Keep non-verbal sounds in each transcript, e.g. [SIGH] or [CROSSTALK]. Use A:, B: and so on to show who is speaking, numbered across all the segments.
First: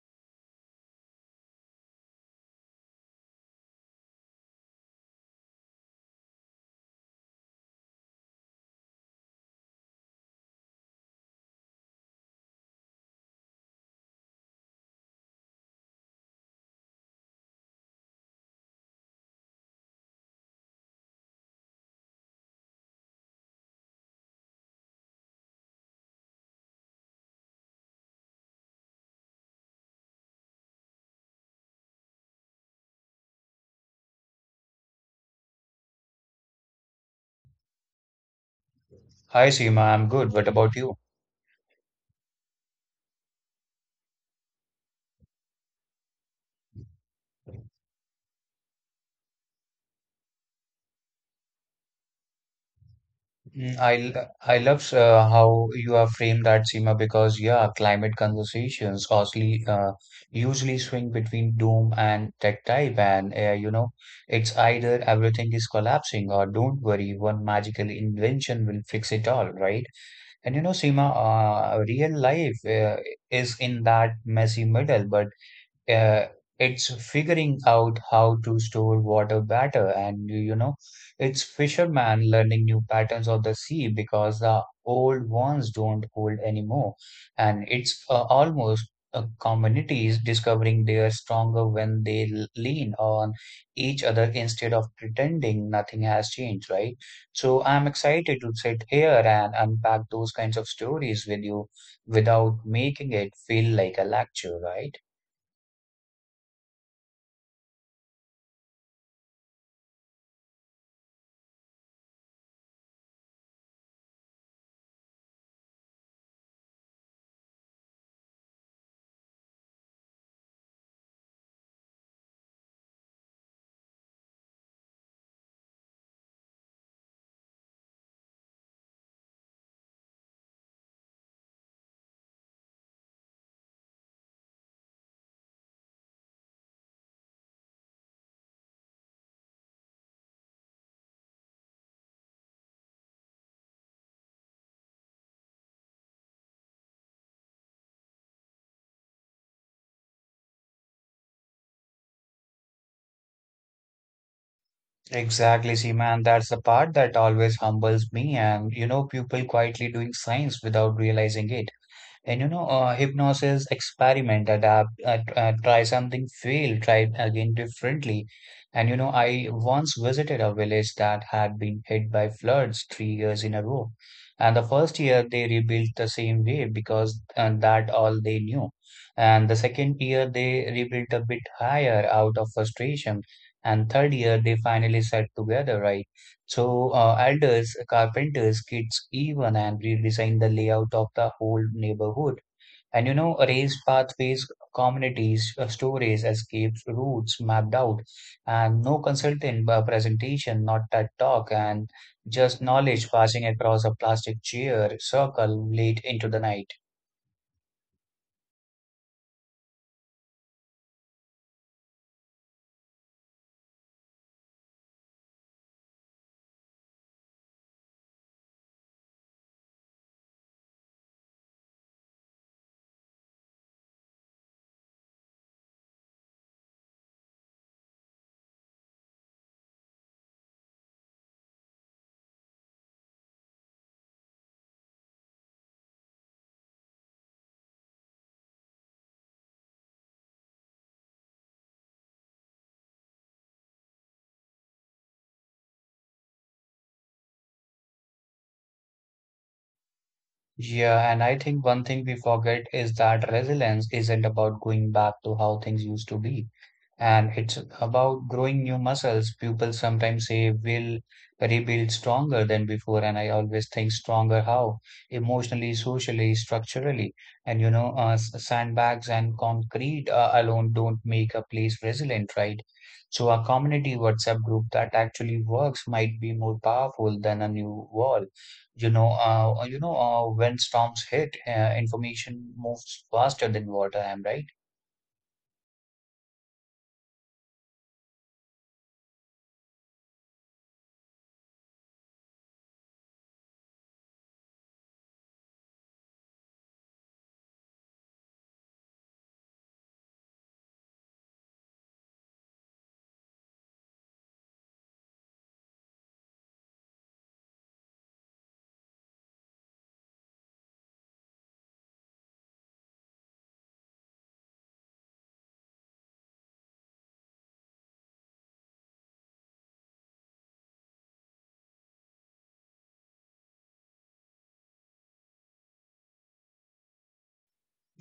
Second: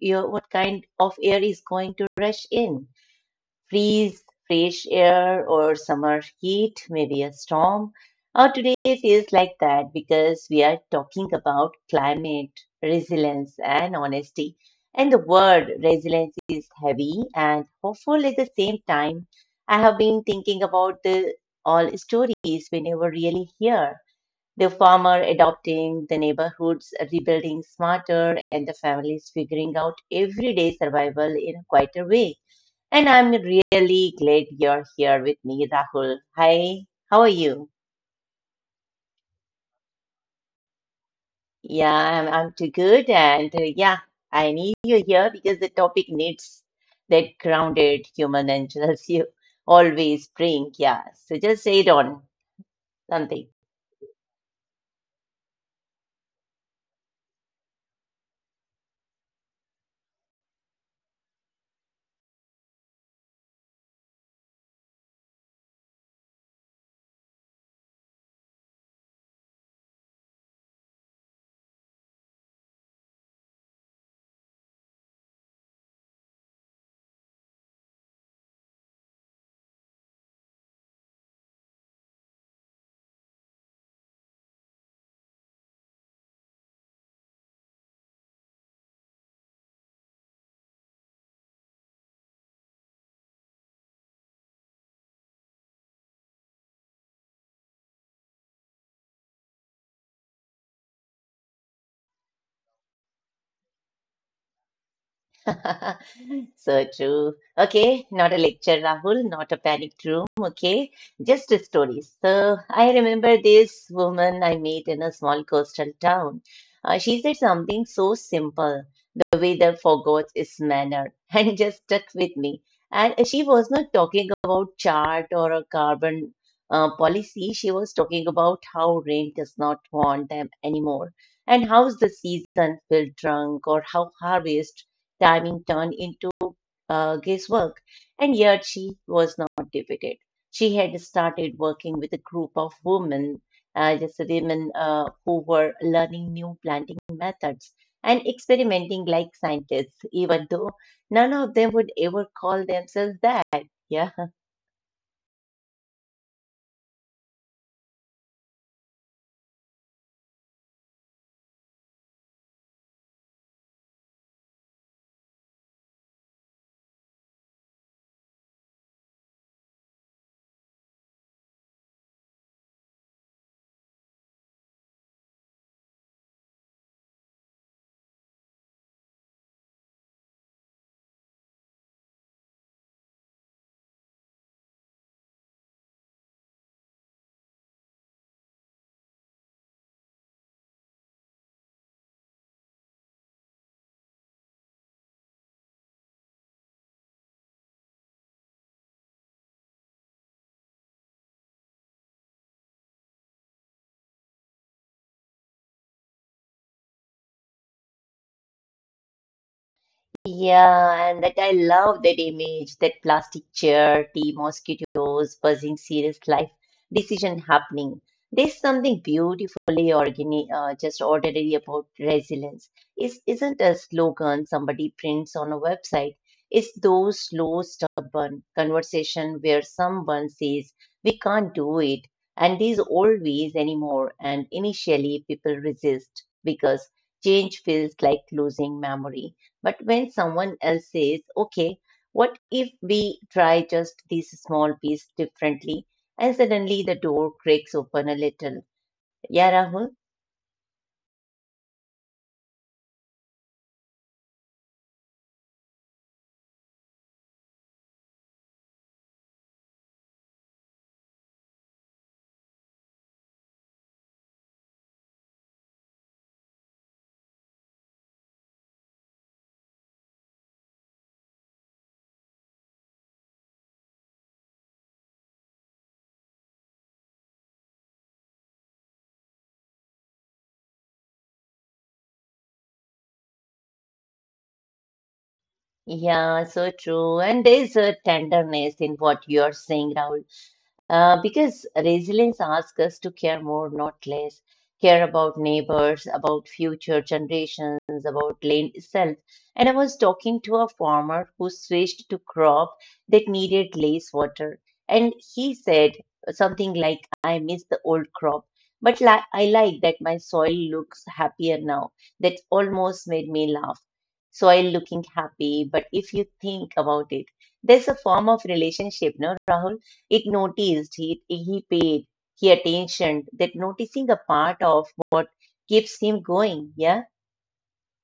A: you what kind of air is going to rush in. Freeze, fresh air, or summer heat, maybe a storm. Our today feels like that because we are talking about climate, resilience, and honesty. And the word resilience is heavy and hopeful at the same time. I have been thinking about the all stories we never really hear. The farmer adopting, the neighborhoods rebuilding smarter, and the families figuring out everyday survival in a quieter way. And I'm really glad you're here with me, Rahul. Hi, how are you?
B: Hi Seema, I'm good. What about you?
A: Yeah, I'm too good. And yeah, I need you here because the topic needs that grounded human angels [LAUGHS] you always bring. Yeah, so just say it on something.
B: I love how you have framed that, Seema, because yeah, climate conversations usually swing between doom and tech type, and you know, it's either everything is collapsing or don't worry, one magical invention will fix it all, right? And you know, Seema, real life is in that messy middle, but uh, it's figuring out how to store water better, and you know it's fishermen learning new patterns of the sea because the old ones don't hold anymore, and it's almost communities discovering they are stronger when they lean on each other instead of pretending nothing has changed, right? So I'm excited to sit here and unpack those kinds of stories with you without making it feel like a lecture, right?
A: [LAUGHS] So true. Okay, not a lecture, Rahul, not a panicked room. Okay, just a story. So I remember this woman I met in a small coastal town. She said something so simple. The weather forgot its manner [LAUGHS] and it just stuck with me. And she was not talking about chart or a carbon policy. She was talking about how rain does not want them anymore and how's the season will drunk or how harvest timing turned into guesswork, and yet she was not defeated. She had started working with a group of women, just women who were learning new planting methods and experimenting like scientists, even though none of them would ever call themselves that. Yeah.
B: Exactly, Seema, and that's the part that always humbles me. And you know, people quietly doing science without realizing it. And you know, hypnosis, experiment, adapt, try something, fail, try again differently. And you know, I once visited a village that had been hit by floods 3 years in a row. And the first year they rebuilt the same way because that all they knew. And the second year they rebuilt a bit higher out of frustration. And third year they finally sat together, right? So, elders, carpenters, kids even, and redesigned the layout of the whole neighborhood. And you know, raised pathways, communities, stories, escapes, routes mapped out, and no consultant presentation, not TED talk, and just knowledge passing across a plastic chair circle late into the night.
A: Yeah, and that I love that image, that plastic chair, tea, mosquitoes, buzzing, serious life, decision happening. There's something beautifully organic, just ordinary about resilience. It's, isn't a slogan somebody prints on a website. It's those slow, stubborn conversation where someone says, "We can't do it," and there's always anymore. And initially, people resist because change feels like losing memory. But when someone else says, okay, what if we try just this small piece differently? And suddenly the door cracks open a little. Yeah, Rahul?
B: Yeah, and I think one thing we forget is that resilience isn't about going back to how things used to be. And it's about growing new muscles. People sometimes say will rebuild stronger than before, and I always think stronger how? Emotionally, socially, structurally. And you know, sandbags and concrete alone don't make a place resilient, right? So a community WhatsApp group that actually works might be more powerful than a new wall. When storms hit, information moves faster than water. Am I right?
A: Yeah, so true. And there's a tenderness in what you're saying, Rahul. Because resilience asks us to care more, not less. Care about neighbors, about future generations, about land itself. And I was talking to a farmer who switched to crop that needed less water. And he said something like, I miss the old crop, but li I like that my soil looks happier now. That almost made me laugh, soil looking happy. But if you think about it, there's a form of relationship, no, Rahul? It noticed, he paid, he attention, that noticing a part of keeps him going. Yeah.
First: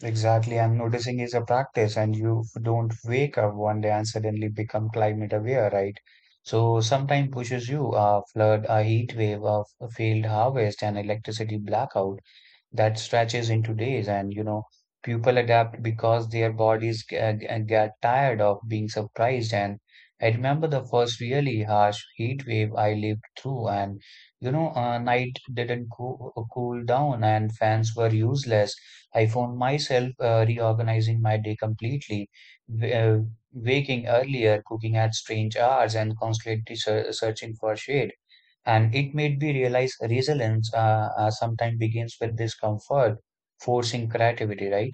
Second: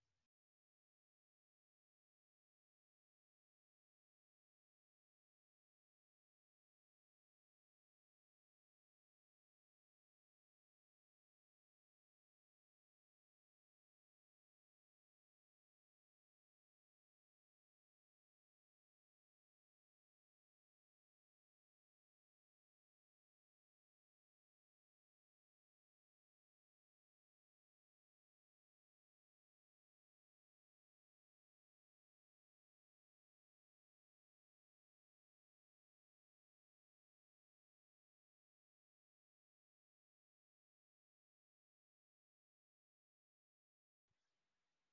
B: Exactly. I'm noticing is a practice, and you don't wake up one day and suddenly become climate aware, right? So sometimes pushes you a flood, a heat wave, a failed harvest, an electricity blackout that stretches into days. And you know, people adapt because their bodies get tired of being surprised. And I remember the first really harsh heat wave I lived through, and you know, night didn't cool down and fans were useless. I found myself reorganizing my day completely, w- uh, waking earlier, cooking at strange hours, and constantly searching for shade. And it made me realize resilience sometimes begins with discomfort, forcing creativity, right?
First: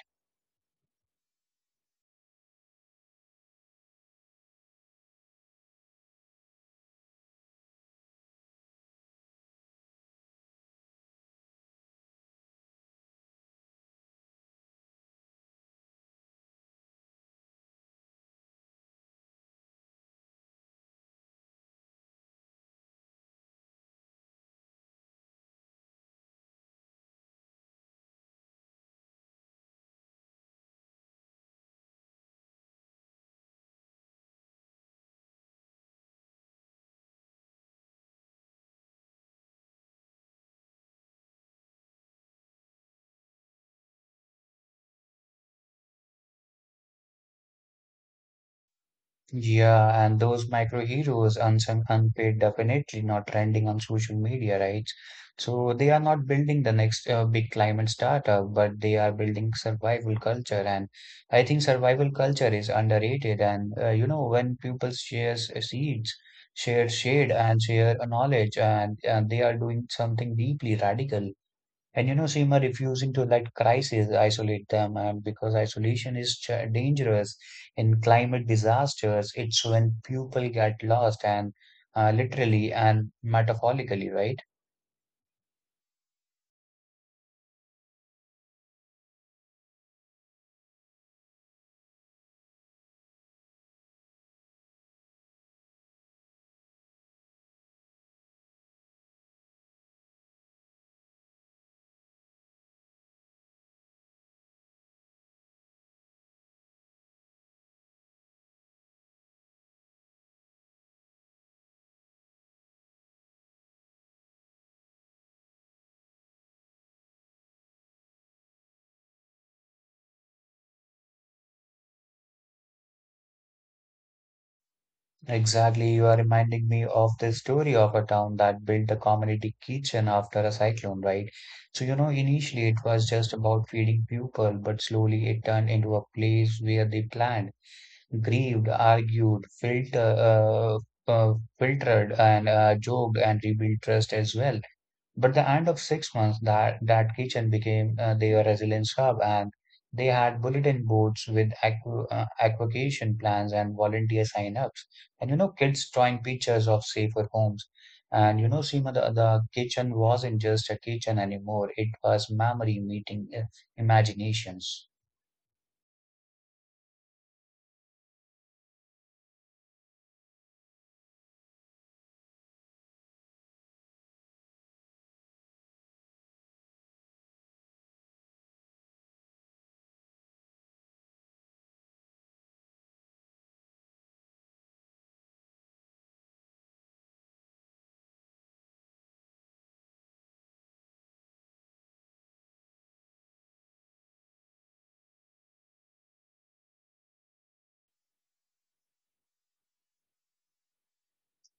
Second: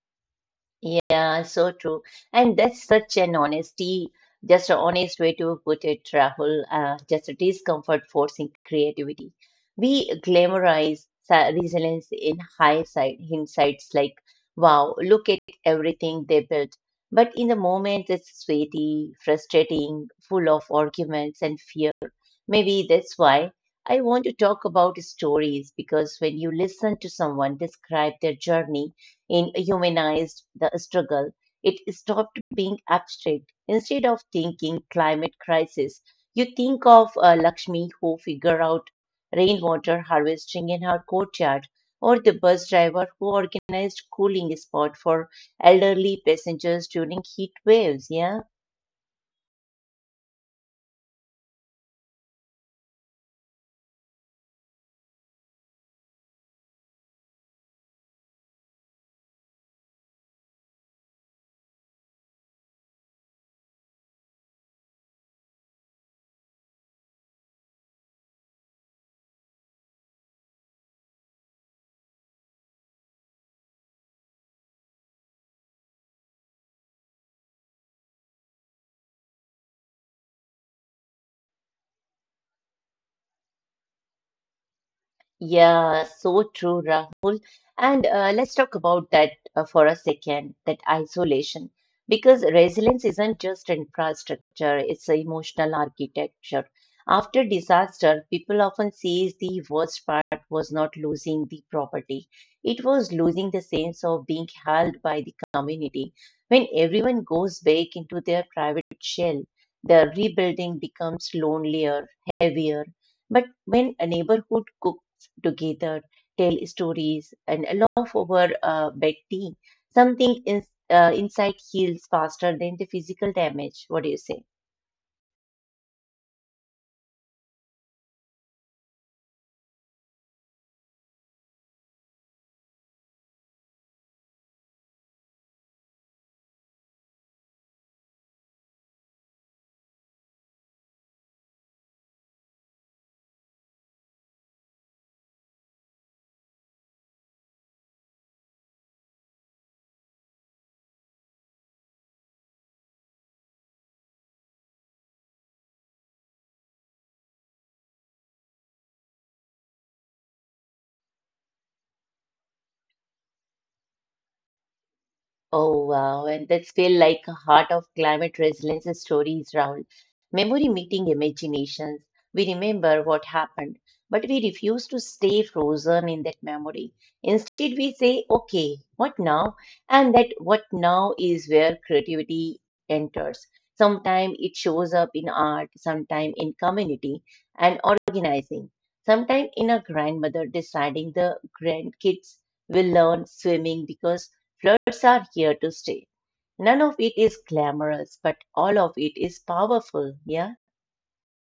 A: Yeah, so true. And that's such an honesty, just an honest way to put it, Rahul. Just a discomfort forcing creativity. We glamorize resilience in high side hindsights like, wow, look at everything they built. But in the moment, it's sweaty, frustrating, full of arguments and fear. Maybe that's why I want to talk about stories because when you listen to someone describe their journey in humanized the struggle, it stopped being abstract. Instead of thinking climate crisis, you think of Lakshmi who figure out rainwater harvesting in her courtyard or the bus driver who organized cooling spot for elderly passengers during heat waves. Yeah.
B: Yeah, and those micro heroes, unsung, unpaid, definitely not trending on social media, right? So they are not building the next big climate startup, but they are building survival culture. And I think survival culture is underrated. And you know, when people share seeds, share shade, and share knowledge, and they are doing something deeply radical. And you know, Seema, refusing to let crises isolate them, because isolation is ch dangerous in climate disasters. It's when people get lost, and literally and metaphorically, right?
A: Yeah, so true, Rahul. And let's talk about that for a second, that isolation, because resilience isn't just infrastructure, it's an emotional architecture. After disaster, people often say the worst part was not losing the property. It was losing the sense of being held by the community. When everyone goes back into their private shell, the rebuilding becomes lonelier, heavier. But when a neighborhood cooks together, tell stories, and allow for betting. Something is inside heals faster than the physical damage. What do you say?
B: Exactly. You are reminding me of the story of a town that built a community kitchen after a cyclone, right? So, you know, initially it was just about feeding people, but slowly it turned into a place where they planned, grieved, argued, uh, filtered, and joked, and rebuilt trust as well. But the end of 6 months, that kitchen became their resilience hub. And they had bulletin boards with equ evacuation plans and volunteer sign-ups, and you know, kids drawing pictures of safer homes. And you know, Seema, the kitchen wasn't just a kitchen anymore; it was memory meeting imaginations.
A: Oh, wow. And that's feel like a heart of climate resilience stories round. Memory meeting imaginations. We remember what happened, but we refuse to stay frozen in that memory. Instead, we say, okay, what now? And that what now is where creativity enters. Sometimes it shows up in art, sometimes in community and organizing, sometimes in a grandmother deciding the grandkids will learn swimming because floods are here to stay. None of it is glamorous, but all of it is powerful, yeah?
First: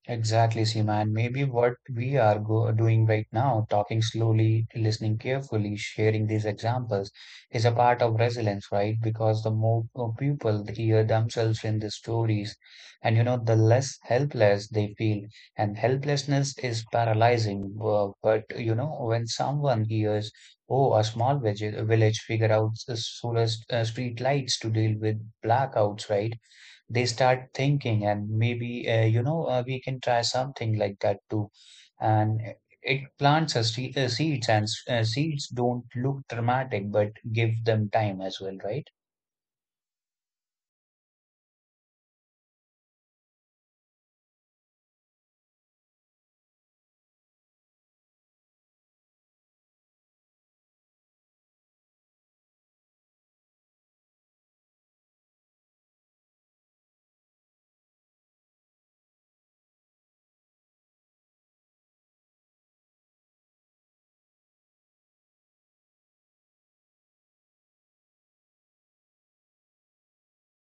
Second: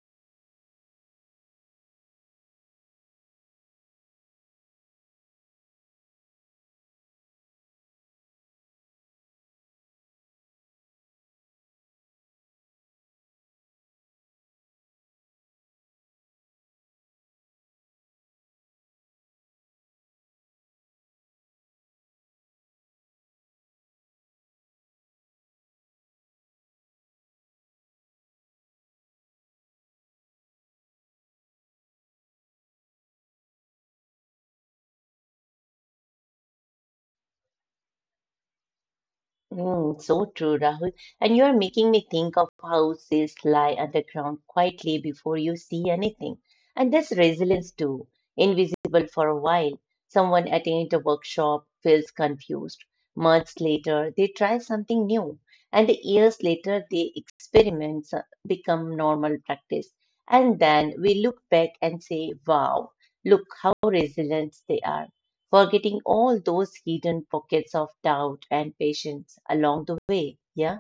B: Exactly, Seema. And maybe what we are go doing right now, talking slowly, listening carefully, sharing these examples, is a part of resilience, right? Because the more people hear themselves in the stories, and you know, the less helpless they feel. And helplessness is paralyzing. But you know, when someone hears, oh, a small village figure out the solar street lights to deal with blackouts, right? They start thinking and maybe we can try something like that too. And it plants seeds, and seeds don't look dramatic, but give them time as well, right?
A: Mm, so true, Rahul. And you're making me think of how sales lie underground quietly before you see anything. And this resilience too, invisible for a while. Someone attends a workshop, feels confused. Months later, they try something new. And years later, the experiments become normal practice. And then we look back and say, wow, look how resilient they are, forgetting all those hidden pockets of doubt and patience along the way. Yeah,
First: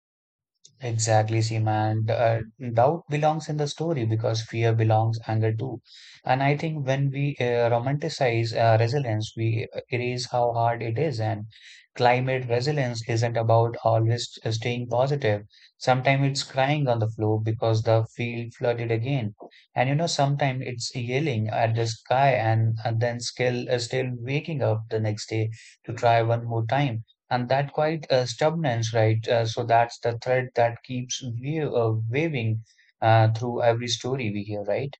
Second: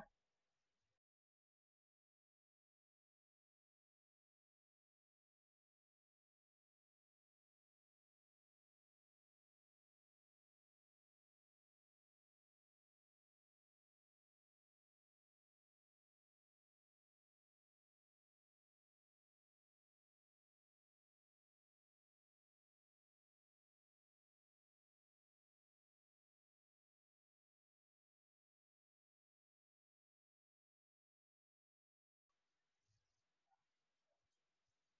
B: Exactly, Seema. And doubt belongs in the story because fear belongs, anger too. And I think when we romanticize resilience, we erase how hard it is. And climate resilience isn't about always staying positive. Sometimes it's crying on the floor because the field flooded again. And you know, sometimes it's yelling at the sky, and then still, still waking up the next day to try one more time. And that quite stubbornness, right? So that's the thread that keeps waving through every story we hear, right?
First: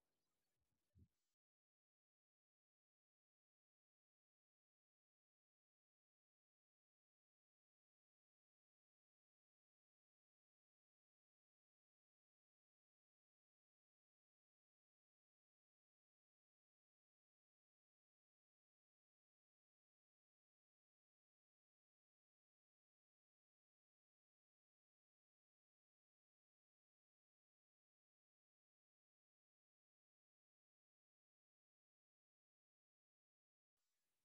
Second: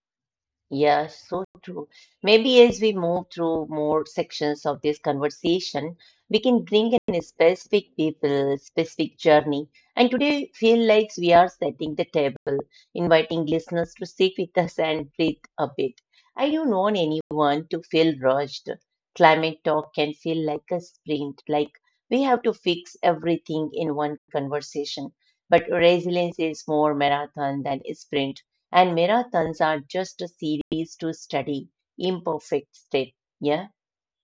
A: yeah, so true. Maybe as we move through more sections of this conversation, we can bring in specific people, specific journey. And today, feel like we are setting the table inviting listeners to sit with us and breathe a bit. Are you known anyone to feel rushed? Climate talk can feel like a sprint, like we have to fix everything in one conversation. But resilience is more marathon than a sprint, and marathons are just a series to study, imperfect state. Yeah.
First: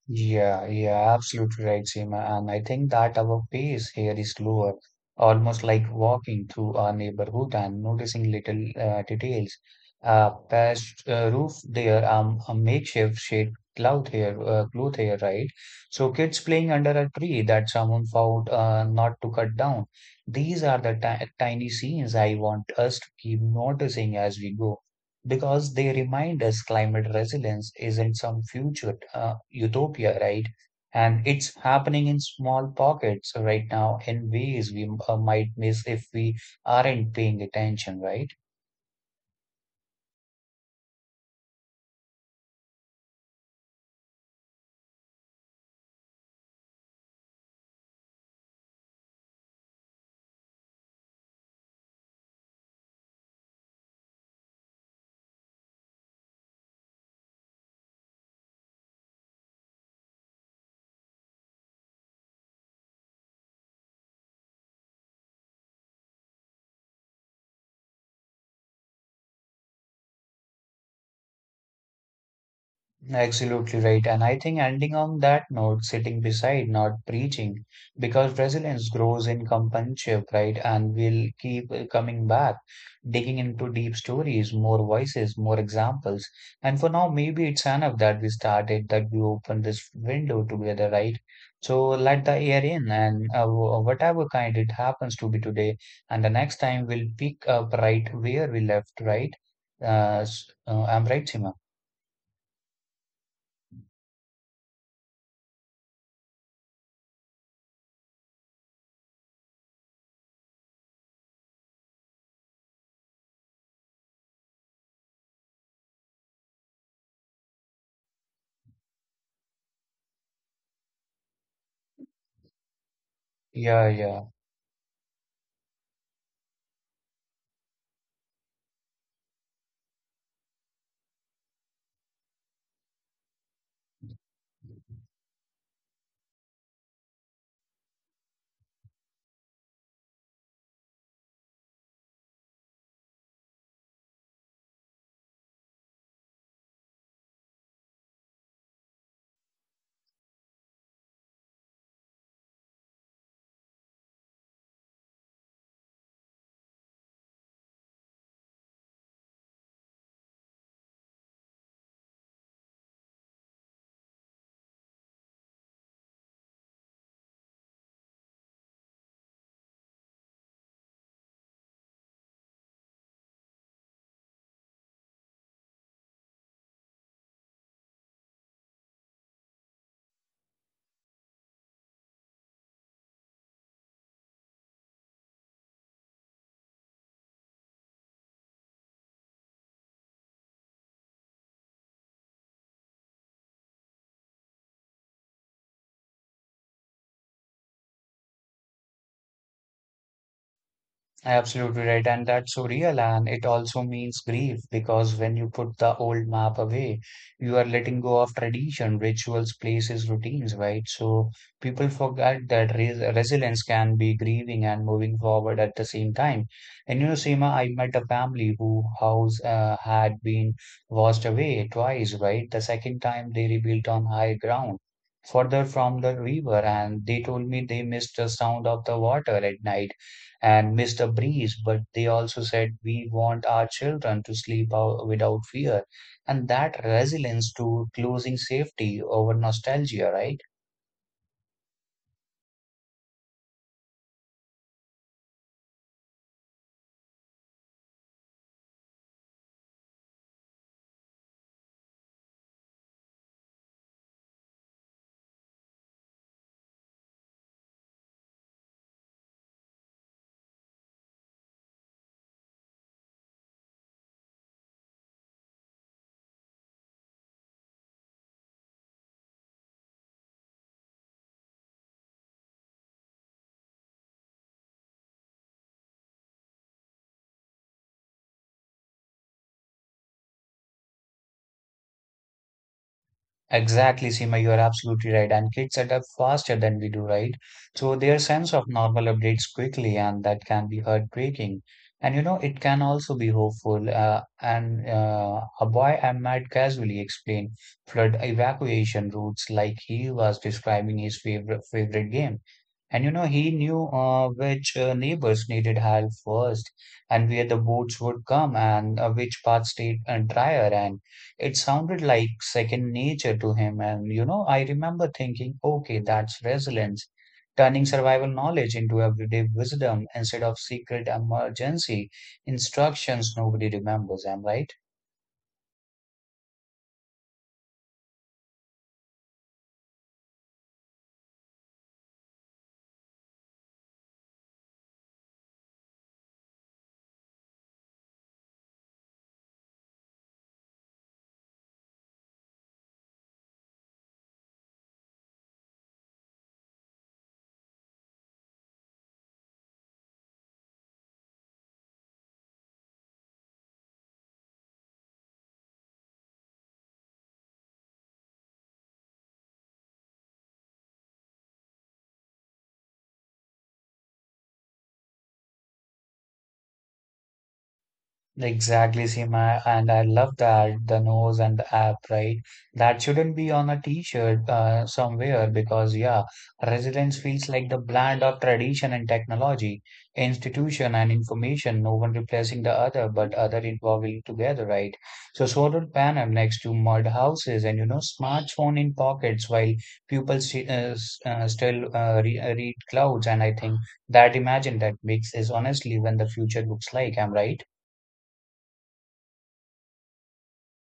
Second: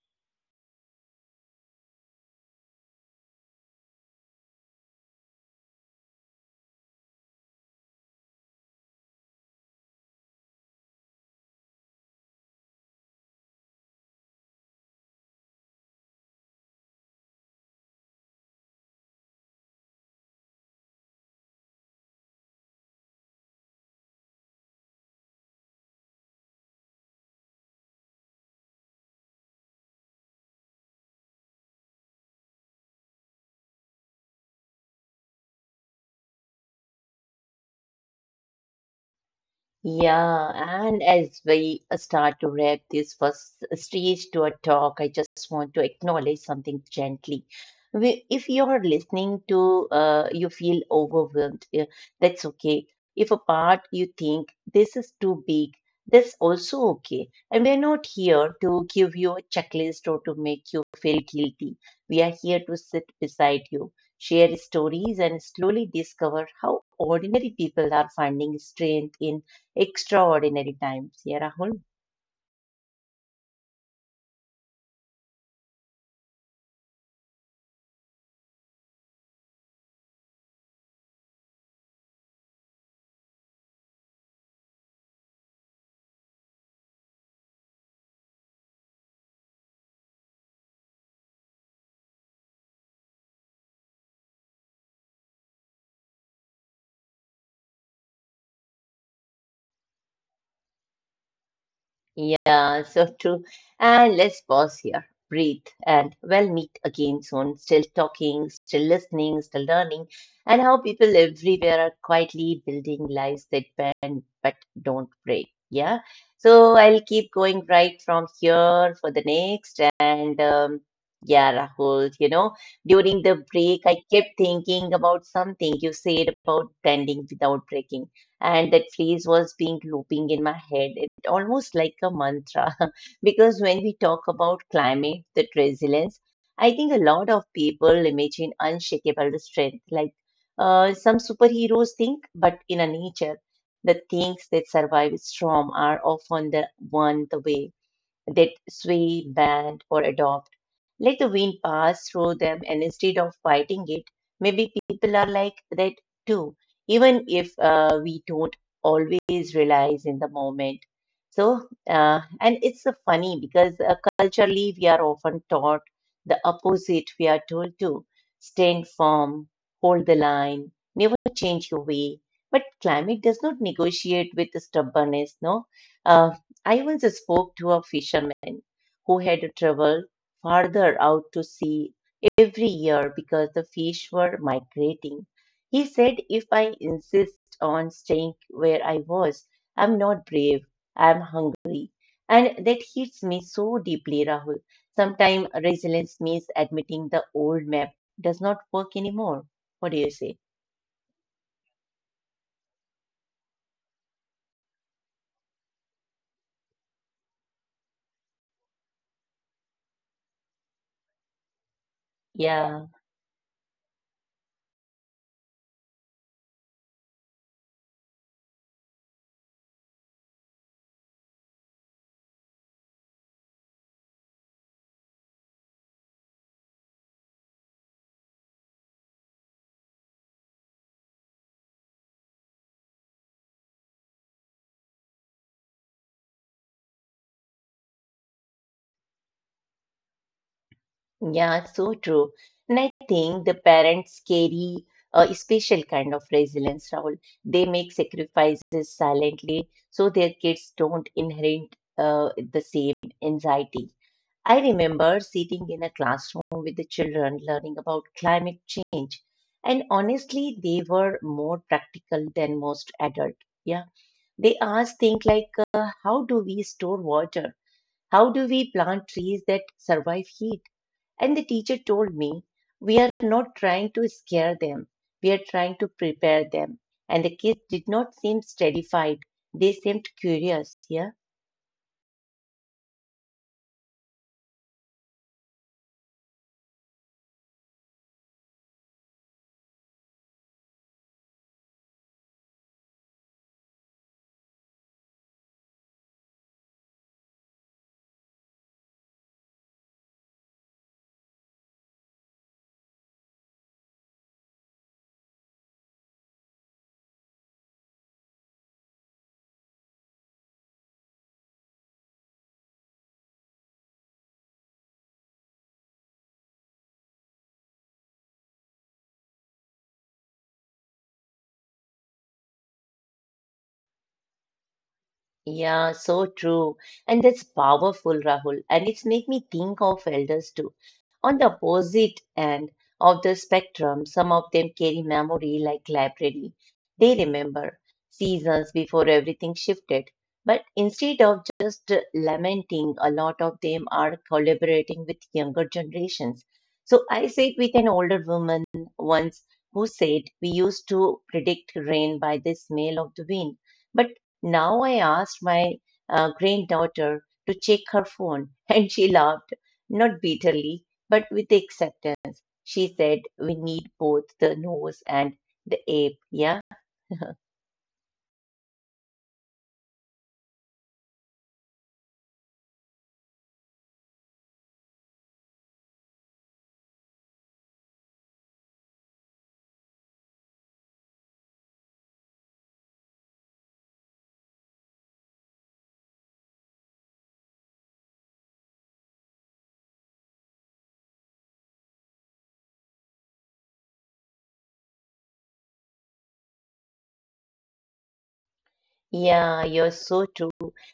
B: Yeah, absolutely right, Seema. And I think that our pace here is slower, almost like walking through our neighborhood and noticing little details. Past roof there, a makeshift shade cloth here, right? So kids playing under a tree that someone found not to cut down. These are the ti tiny scenes I want us to keep noticing as we go because they remind us climate resilience isn't some future utopia, right? And it's happening in small pockets right now in ways we might miss if we aren't paying attention, right?
A: Yeah, and as we start to wrap this first stage to our talk, I just want to acknowledge something gently. We- If you're listening to, you feel overwhelmed, yeah, that's okay. If a part you think this is too big, that's also okay. And we're not here to give you a checklist or to make you feel guilty. We are here to sit beside you, share stories, and slowly discover how ordinary people are finding strength in extraordinary times, yeah, Rahul?
B: Absolutely right. And I think ending on that note, sitting beside, not preaching, because resilience grows in companionship, right? And we'll keep coming back, digging into deep stories, more voices, more examples. And for now, maybe it's enough that we started, that we opened this window together, right? So let the air in, and whatever kind it happens to be today. And the next time, we'll pick up right where we left, right? I'm right, Sima.
A: Yeah, so true. And let's pause here, breathe, and we'll meet again soon. Still talking, still listening, still learning, and how people everywhere are quietly building lives that bend but don't break. Yeah, so I'll keep going right from here for the next. And yeah, Rahul, you know, during the break,
B: Yeah,
A: I
B: yeah.
A: kept thinking about something you said about bending without breaking. And that phrase was being looping in my head, it almost like a mantra [LAUGHS] because when we talk about climate that resilience, I think a lot of people imagine unshakable strength like some superheroes think, but in a nature the things that survive storm are often the one, the way that sway, bend, or adopt. Let the wind pass through them, and instead of fighting it, maybe people are like that too, even if we don't always realize in the moment. So, and it's so funny because culturally we are often taught the opposite. We are told to stand firm, hold the line, never change your way. But climate does not negotiate with stubbornness, no? Uh, I once spoke to a fisherman who had traveled farther out to sea every year because the fish were migrating. He said, if I insist on staying where I was, I'm not brave, I'm hungry. And that hits me so deeply, Rahul. Sometimes resilience means admitting the old map does not work anymore. What do you say?
B: Absolutely right, and that's so real. And it also means grief, because when you put the old map away, you are letting go of tradition, rituals, places, routines, right? So people forget that
A: Yeah.
B: res resilience can be grieving and moving forward at the same time. And you know, Seema, I met a family who house had been washed away twice, right? The second time they rebuilt on high ground, further from the river, and they told me they missed the sound of the water at night and missed a breeze, but they also said we want our children to sleep out without fear. And that resilience to closing safety over nostalgia, right?
A: Yeah, so true. And I think the parents carry a special kind of resilience, Rahul. They make sacrifices silently so their kids don't inherit the same anxiety. I remember sitting in a classroom with the children learning about climate change. And honestly, they were more practical than most adults. Yeah. They asked things like, how do we store water? How do we plant trees that survive heat? And the teacher told me, we are not trying to scare them, we are trying to prepare them. And the kids did not seem terrified, they seemed curious. Yeah.
B: Exactly, Seema, you are absolutely right. And kids adapt faster than we do, right? So their sense of normal updates quickly, and that can be heartbreaking. And you know, it can also be hopeful. And A boy I met casually explained flood evacuation routes like he was describing his favorite game. And you know, he knew which neighbors needed help first, and where the boats would come, and which paths stayed drier, and it sounded like second nature to him. And, you know, I remember thinking, okay, that's resilience, turning survival knowledge into everyday wisdom instead of secret emergency instructions nobody remembers. Am I right?
A: Yeah, so true. And that's powerful, Rahul. And it's make me think of elders too. On the opposite end of the spectrum, some of them carry memory like library. They remember seasons before everything shifted. But instead of just lamenting, a lot of them are collaborating with younger generations. So I sat with an older woman once who said, we used to predict rain by the smell of the wind. But." Now I asked my granddaughter to check her phone, [LAUGHS] and she laughed, not bitterly, but with acceptance. She said, we need both the nose and the ape. Yeah, [LAUGHS]
B: Exactly, Seema, and I love that, the nose and the app, right? That shouldn't be on a t-shirt somewhere because, yeah, resilience feels like the blend of tradition and technology, institution and information, no one replacing the other, but other evolving together, right? So, solar panel next to mud houses and, you know, smartphone in pockets while people still re read clouds. And I think that imagine that mix is honestly when the future looks like, I'm right.
A: yeah, you're so true.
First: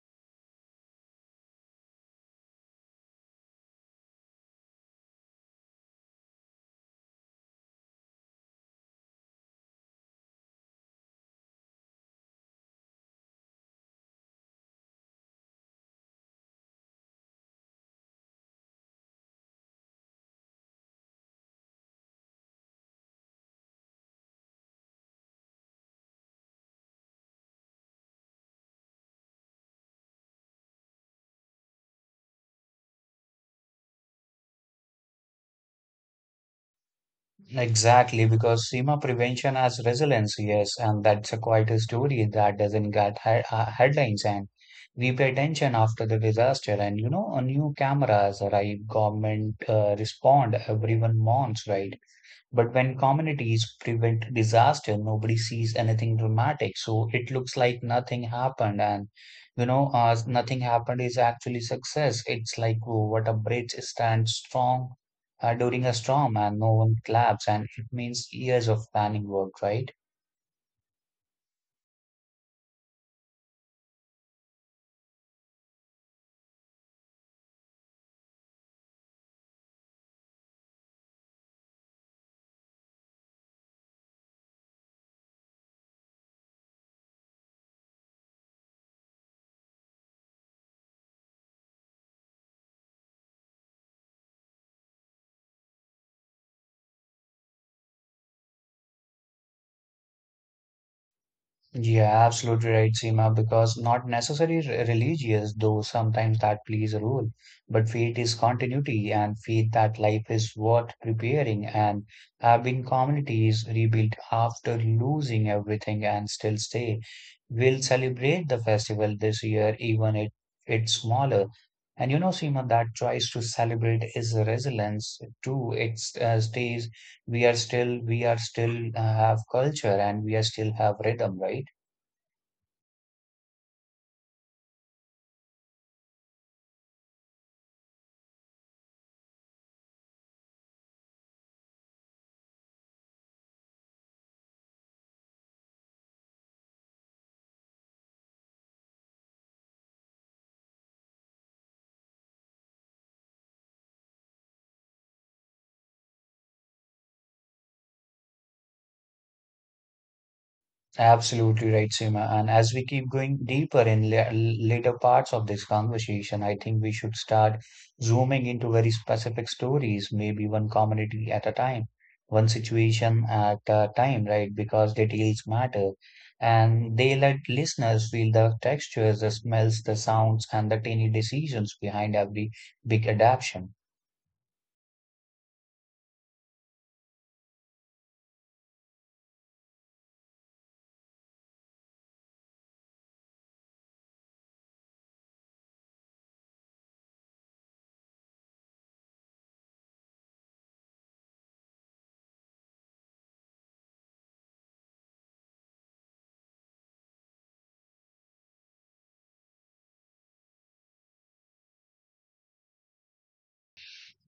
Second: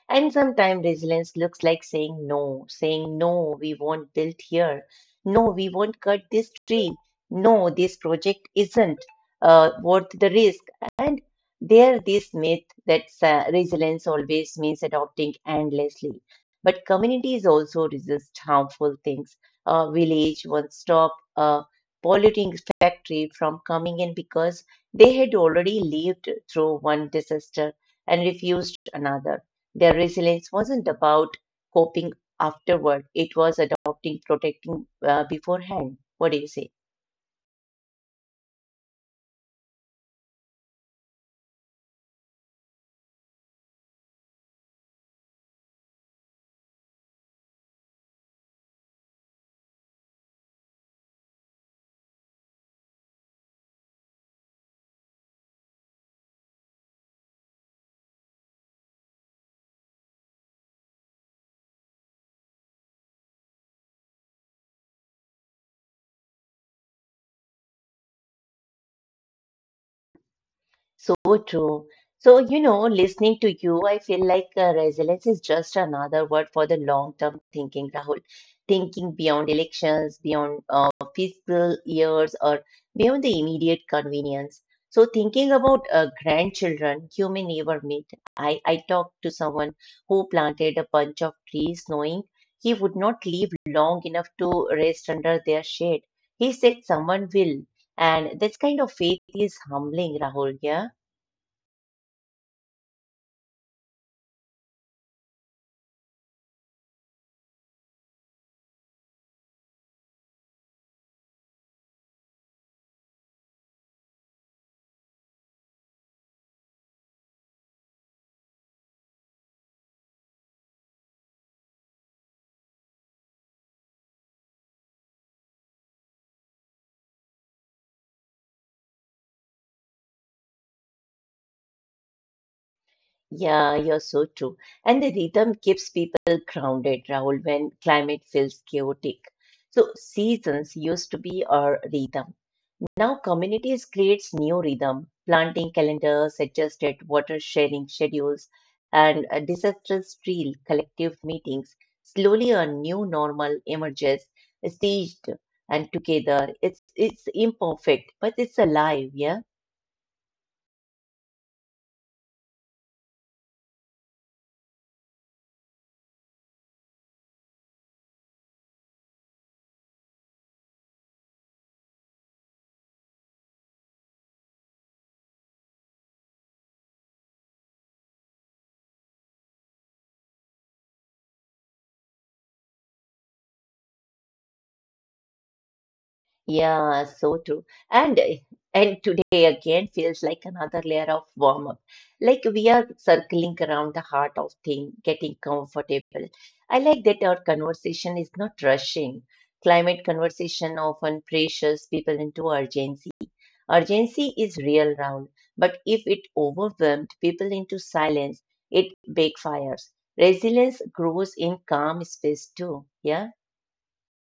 A: And sometimes resilience looks like saying no, we won't build here. No, we won't cut this tree. No, this project isn't worth the risk. And there, this myth that resilience always means adopting endlessly. But communities also resist harmful things. A village once stopped a polluting factory from coming in because they had already lived through one disaster and refused another. Their resilience wasn't about coping afterward, it was adopting, protecting beforehand. What do you say?
B: Exactly, because SEMA prevention has resilience, yes, and that's a quite a story that doesn't get he headlines. And we pay attention after the disaster, and you know, a new cameras arrive, government respond, everyone mourns, right? But when communities prevent disaster, nobody sees anything dramatic. So it looks like nothing happened. And, you know, nothing happened is actually success. It's like, oh, what a bridge stands strong during a storm and no one claps. And it means years of planning work, right?
A: So true. Listening to you, I feel like resilience is just another word for the long-term thinking, Rahul. Thinking beyond elections, beyond fiscal years, or beyond the immediate convenience. So, thinking about grandchildren you may never meet. I talked to someone who planted a bunch of trees, knowing he would not live long enough to rest under their shade. He said, "Someone will," and this kind of faith is humbling, Rahul. Yeah.
B: Yeah, absolutely right, Seema, because not necessarily religious, though sometimes that plays a role, but faith is continuity and faith that life is worth preparing and have been communities rebuilt after losing everything and still stay. We'll celebrate the festival this year, even if it's smaller. And you know, Seema, that choice to celebrate is a resilience too. It stays, we are still have culture and we are still have rhythm, right?
A: Yeah, you're so true. And the rhythm keeps people grounded, Rahul, when climate feels chaotic. So seasons used to be our rhythm. Now communities creates new rhythm, planting calendars, adjusted water sharing schedules, and a disastrous trail, collective meetings. Slowly a new normal emerges, staged and together. It's imperfect, but it's alive, yeah.
B: Absolutely right, Seema. And as we keep going deeper in later parts of this conversation, I think we should start zooming into very specific stories, maybe one community at a time, one situation at a time, right? Because details matter. And they let listeners feel the textures, the smells, the sounds, and the tiny decisions behind every big adaptation.
A: Yeah, so true. And and today again feels like another layer of warm up. Like we are circling around the heart of thing, getting comfortable. I like that our conversation is not rushing. Climate conversation often pressures people into urgency. Urgency is real round, but if it overwhelmed people into silence, it backfires. Resilience grows in calm space too. Yeah.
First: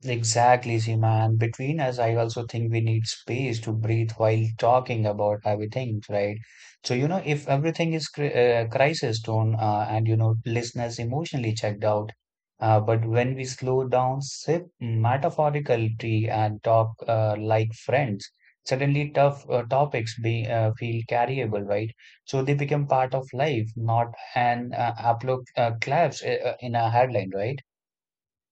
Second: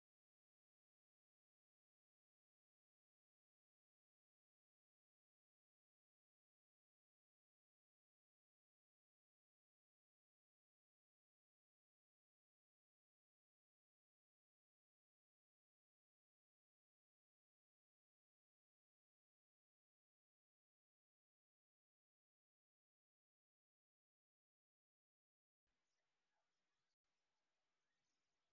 B: Exactly, Seema. And between us, I also think we need space to breathe while talking about everything, right? So, you know, if everything is crisis tone and, you know, listeners emotionally checked out, but when we slow down, sip metaphorical tea and talk like friends, suddenly tough topics feel carryable, right? So they become part of life, not an applause claps in a headline, right?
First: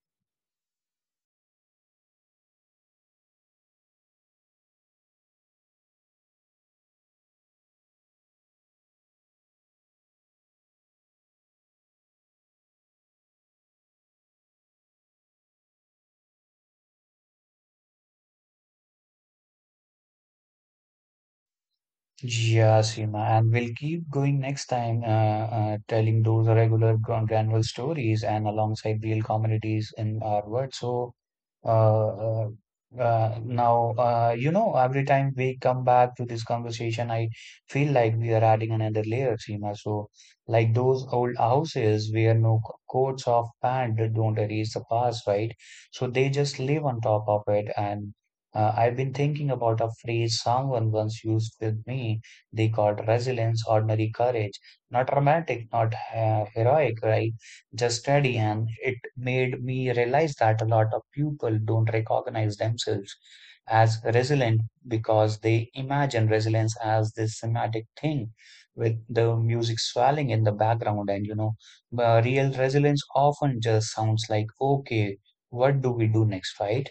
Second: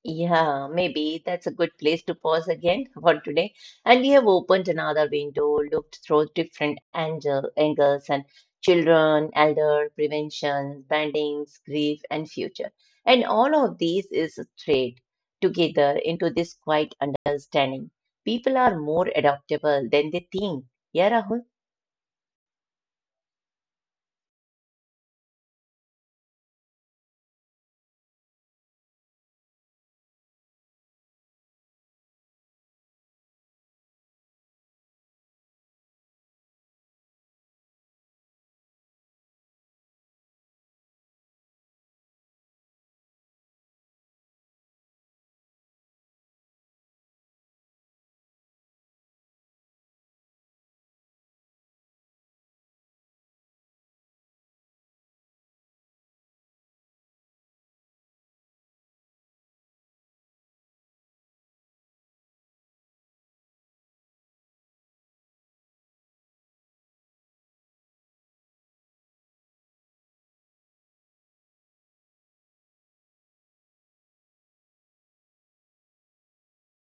A: Yeah, maybe that's a good place to pause again [LAUGHS] for today. And we have opened another window, looked through angles and children, elder, prevention, bandings, grief, and future. And all of these is thread together into this quiet understanding. People are more adaptable than they think. Yeah, Rahul?
B: Yeah, Seema, and we'll keep going next time, telling those regular granular stories and alongside real communities in our world. So, uh, uh, now, you know, every time we come back to this conversation, I feel like we are adding another layer, Seema. So, like those old houses where no coats of paint don't erase the past, right? So they just live on top of it, and I've been thinking about a phrase someone once used with me. They called resilience ordinary courage. Not dramatic, not heroic, right? Just steady. And it made me realize that a lot of people don't recognize themselves as resilient because they imagine resilience as this cinematic thing with the music swelling in the background. And, you know, real resilience often just sounds like, okay, what do we do next, right?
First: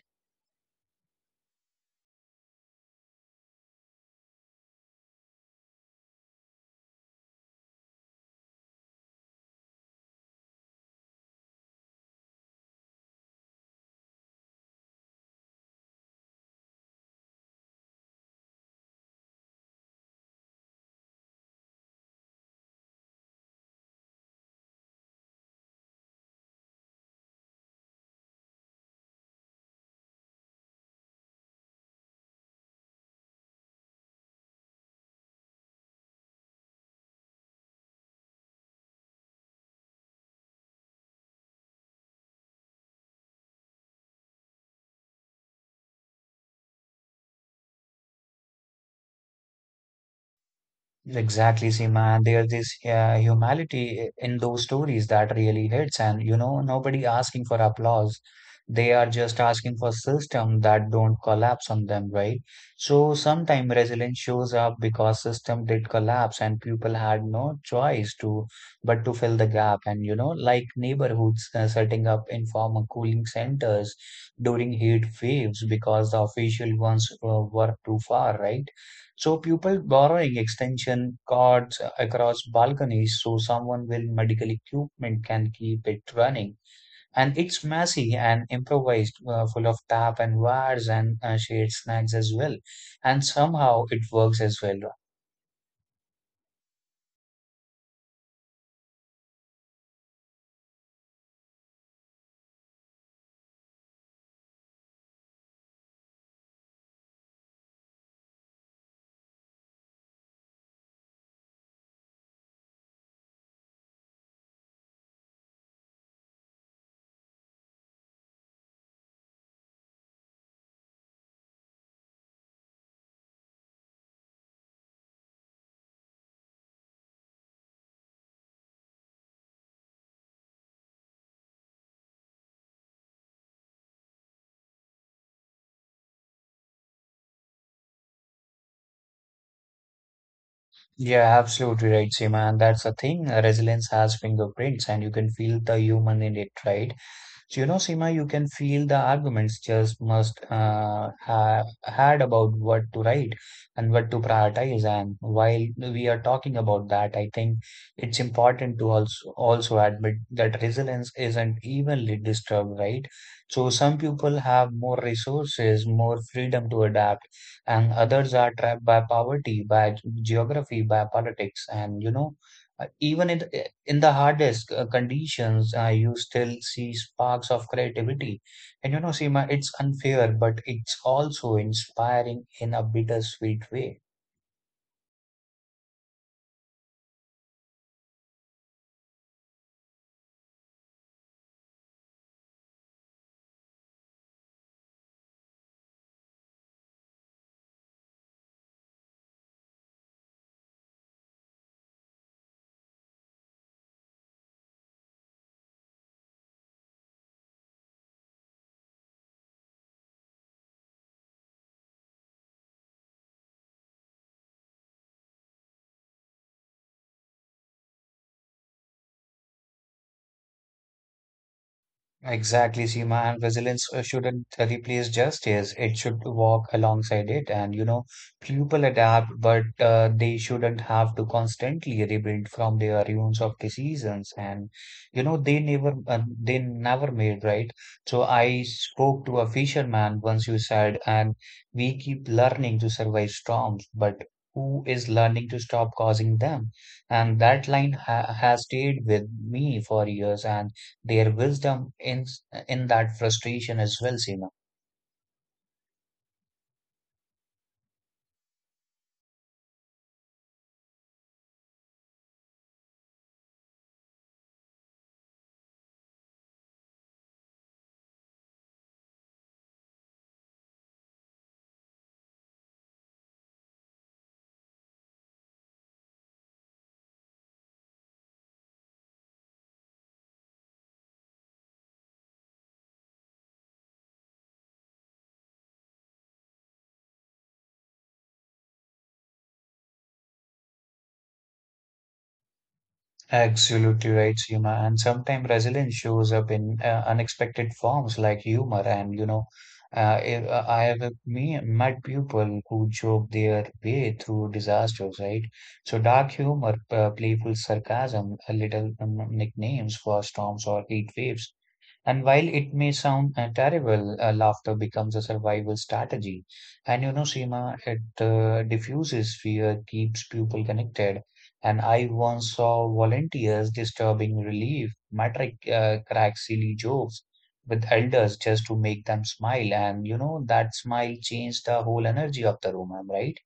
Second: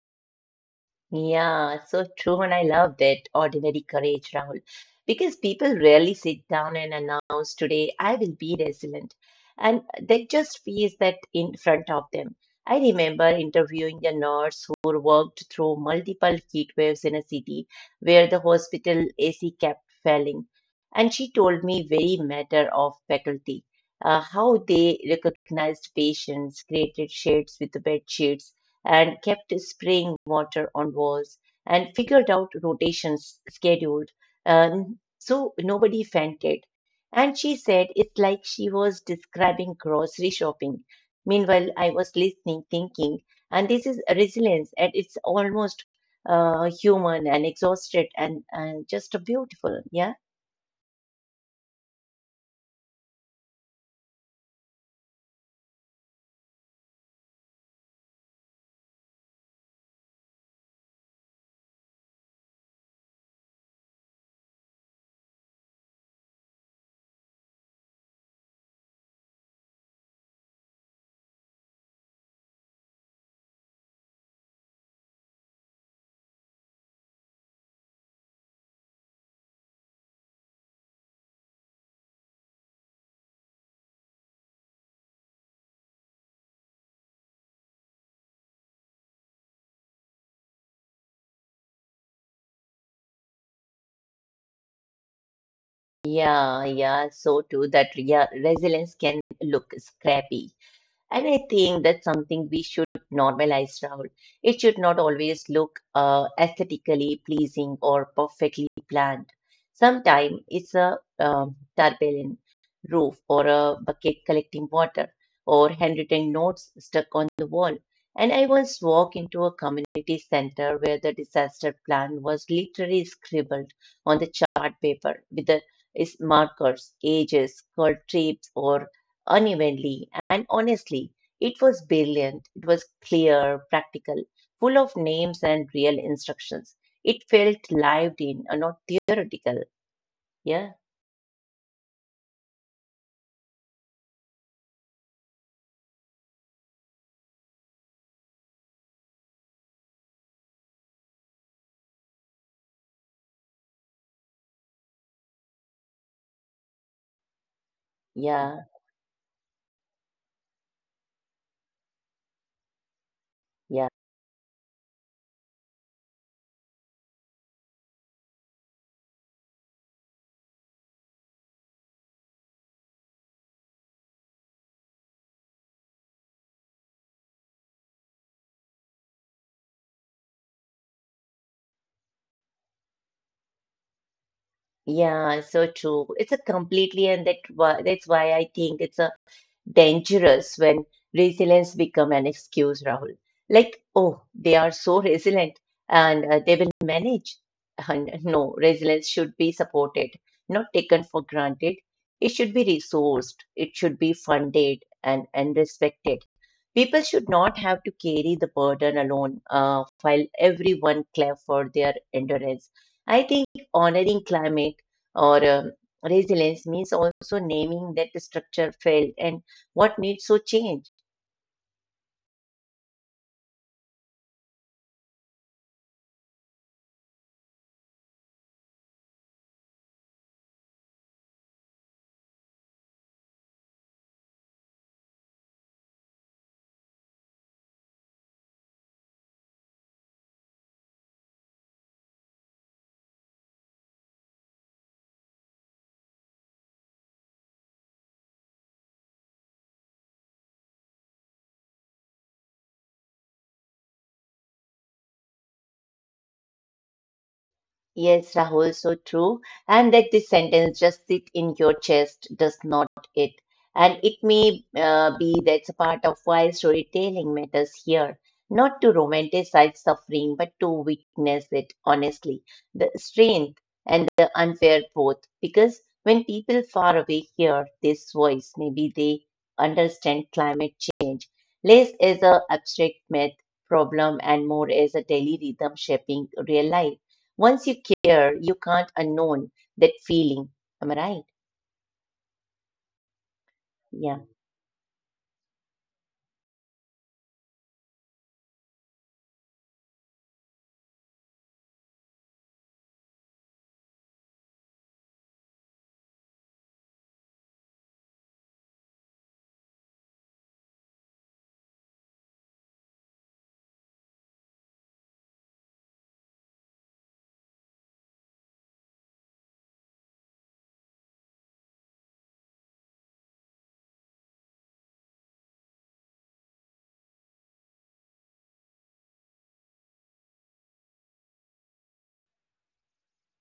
A: Yeah, so true, and I love that ordinary courage, Rahul, because people rarely sit down and announce today, I will be resilient, and they just face that in front of them. I remember interviewing a nurse who worked through multiple heat waves in a city where the hospital AC kept failing, and she told me very matter of faculty how they recognized patients, created shades with the bed sheets and kept spraying water on walls and figured out rotations scheduled so nobody fainted. And she said it's like she was describing grocery shopping. Meanwhile, I was listening, thinking, and this is resilience, and it's almost human and exhausted and just beautiful. Yeah.
B: Exactly, Seema. And there's this humanity in those stories that really hits. And you know, nobody asking for applause. They are just asking for system that don't collapse on them, right? So sometime resilience shows up because system did collapse and people had no choice to but to fill the gap. And you know, like neighborhoods setting up informal cooling centers during heat waves because the official ones were too far, right? So people borrowing extension cords across balconies so someone with medical equipment can keep it running. And it's messy and improvised, full of tap and wires and shared snacks as well. And somehow it works as well.
A: Yeah, so too that yeah, resilience can look scrappy. And I think that's something we should normalize, Rahul. It should not always look aesthetically pleasing or perfectly planned. Sometimes it's a tarpaulin roof or a bucket collecting water or handwritten notes stuck on the wall. And I once walked into a community center where the disaster plan was literally scribbled on the chart paper with the is markers, ages, called trips, or unevenly, and honestly, it was brilliant. It was clear, practical, full of names and real instructions. It felt lived in, not theoretical. Yeah,
B: Yeah, absolutely right, Seema. And that's the thing. Resilience has fingerprints, and you can feel the human in it, right? So, you know, Seema, you can feel the arguments just must have had about what to write and what to prioritize. And while we are talking about that, I think it's
A: yeah,
B: important to also admit that resilience isn't evenly disturbed, right? So,
A: yeah,
B: some people have more resources, more freedom to adapt and others are trapped by poverty, by geography, by politics, and you know, even in the hardest conditions, you still see sparks of creativity. And you know, Seema, it's unfair, but it's also inspiring in a bittersweet way.
A: yeah. So true. It's a completely, and that's why I think it's a dangerous when resilience become an excuse, Rahul. Like, oh, they are so resilient and they will manage. And no, resilience should be supported, not taken for granted. It should be resourced. It should be funded and respected. People should not have to carry the burden alone while everyone clap for their endurance. I think honoring climate or resilience means also naming that the structure failed and what needs to change.
B: Exactly, Seema, and resilience shouldn't replace justice. It should walk alongside it. And, you know, people adapt, but they shouldn't have to constantly rebuild from their ruins of decisions. And, you know, they never made, right? So I spoke to a fisherman once you said, and we keep learning to survive storms, but who is learning to stop causing them? And that line ha has stayed with me for years. And their wisdom in that frustration as well, Seema.
A: Yes, Rahul, so true. And let this sentence just sit in your chest, does not it? And it may be that's a part of why storytelling matters here, not to romanticize suffering, but to witness it honestly, the strength and the unfair both. Because when people far away hear this voice, maybe they understand climate change less as a abstract myth problem and more as a daily rhythm shaping real life. Once you care, you can't unknown that feeling. Am I right?
B: Absolutely
A: Yeah.
B: right, Seema. And sometimes resilience shows up in unexpected forms like humor. And, you know, if, I have me, met people who joke their way through disasters, right? So, dark humor, playful sarcasm, a little nicknames for storms or heat waves. And while it may sound terrible, laughter becomes a survival strategy. And you know, Seema, it diffuses fear, keeps people connected. And I once saw volunteers disturbing relief, metric crack silly jokes with elders just to make them smile. And you know, that smile changed the whole energy of the room, am I right?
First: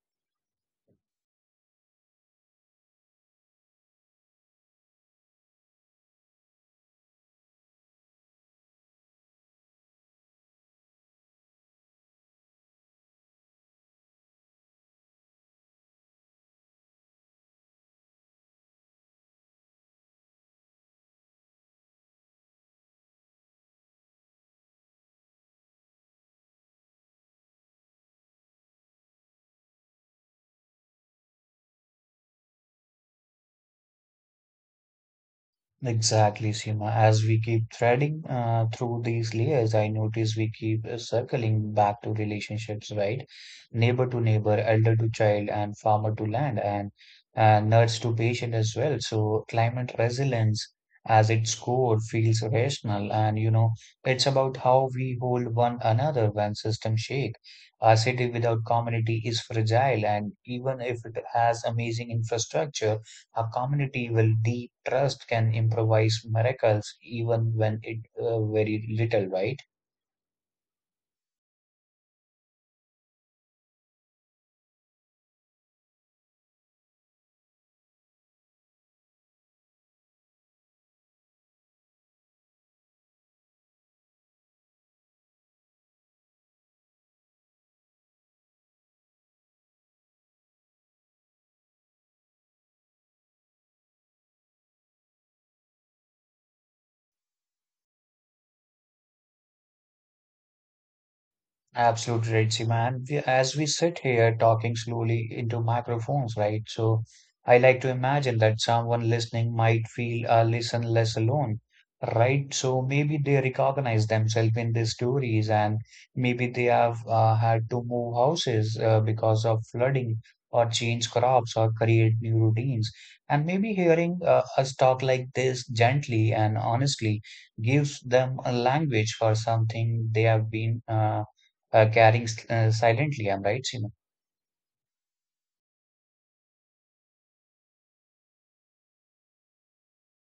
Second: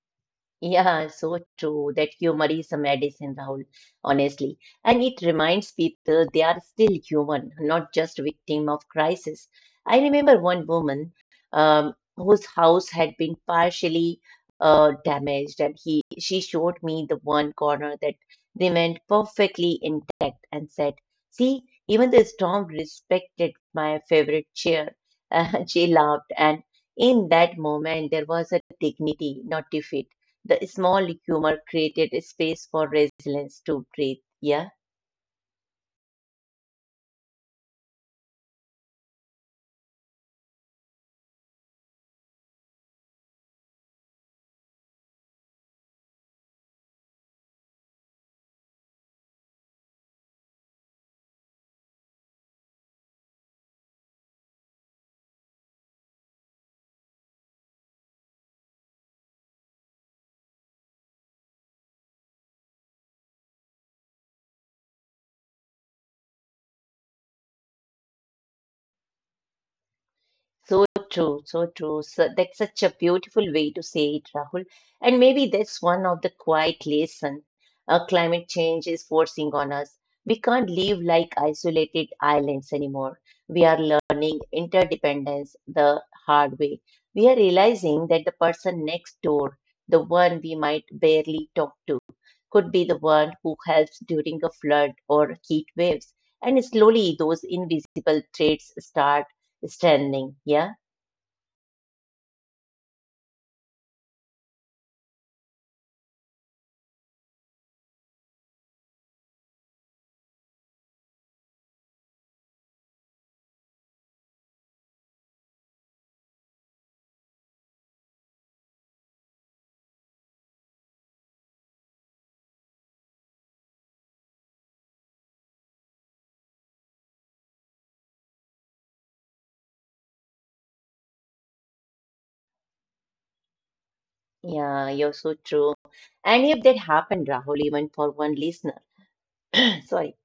A: Yeah, so true that humor is a medicine, Rahul, honestly. And it reminds people they are still human, not just victim of crisis. I remember one woman whose house had been partially damaged, and he she showed me the one corner that remained perfectly intact and said, "See, even the storm respected my favorite chair." [LAUGHS] And she laughed, and in that moment there was a dignity, not defeat the small humor created space for resilience to breathe. Yeah.
B: Exactly, Seema. As we keep threading through these layers, I notice we keep circling back to relationships, right? Neighbor to neighbor, elder to child, and farmer to land, and nurse to patient as well. So, climate resilience, as its core, feels rational, and you know, it's about how we hold one another when systems shake. A city without community is fragile, and even if it has amazing infrastructure a community with deep trust can improvise miracles even when it very little, right?
A: So true, so true. So that's such a beautiful way to say it, Rahul. And maybe that's one of the quiet lesson climate change is forcing on us. We can't live like isolated islands anymore. We are learning interdependence the hard way. We are realizing that the person next door, the one we might barely talk to, could be the one who helps during a flood or heat waves. And slowly, those invisible threads start Stunning. Yeah.
B: Absolutely right, Seema. And we, as we sit here talking slowly into microphones, right? So I like to imagine that someone listening might feel listen less alone, right? So maybe they recognize themselves in these stories, and maybe they have had to move houses because of flooding, or change crops, or create new routines. And maybe hearing us talk like this gently and honestly gives them a language for something they have been carrying silently. I'm right, Seema.
A: Yeah. You're so true. And if that happened, Rahul, even for one listener, [COUGHS] [CLEARS THROAT] sorry.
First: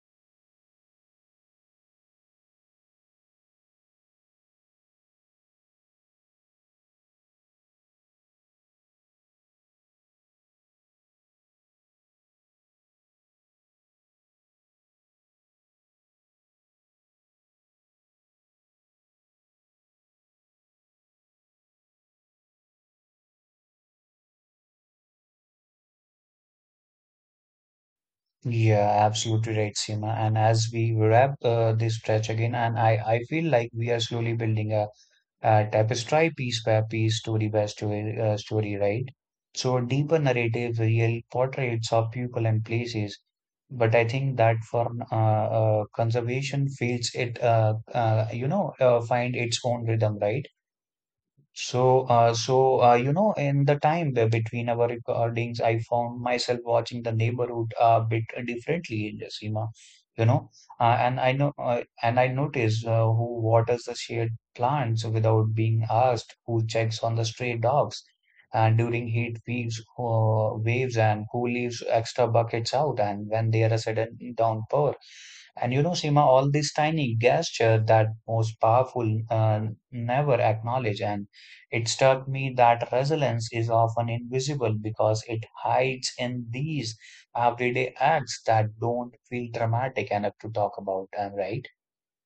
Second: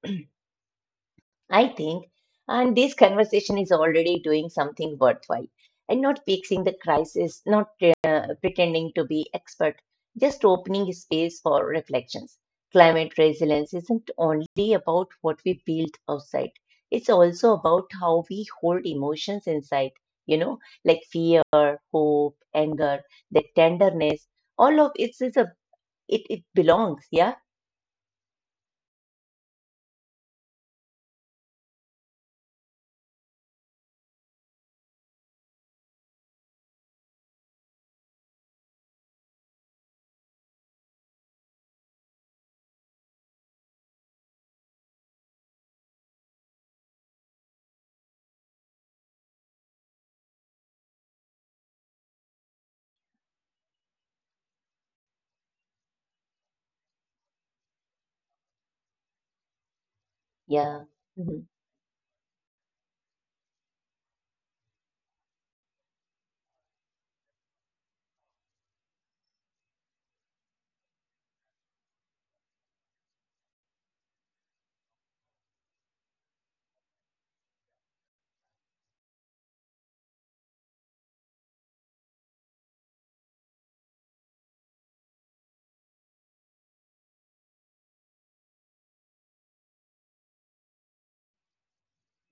A: I think, and this conversation is already doing something worthwhile and not fixing the crisis, not pretending to be expert, just opening space for reflections. Climate resilience isn't only about what we build outside, it's also about how we hold emotions inside, you know, like fear, hope, anger, the tenderness, all of it is it belongs. Yeah.
B: Yeah, absolutely right, Seema. And as we wrap this stretch again, and I feel like we are slowly building a tapestry piece by piece, story by story, right? So deeper narrative, real portraits of people and places. But I think that for conservation fields, it find its own rhythm, right? So, you know, in the time between our recordings, I found myself watching the neighborhood a bit differently in Jasima, you know,
A: Yeah. Mm-hmm.
B: and I notice who waters the shade plants without being asked, who checks on the stray dogs, and during heat waves, and who leaves extra buckets out, and when there is a sudden downpour. And you know, Seema, all these tiny gesture that most powerful never acknowledge and it struck me that resilience is often invisible because it hides in these everyday acts that don't feel dramatic enough to talk about, am I right?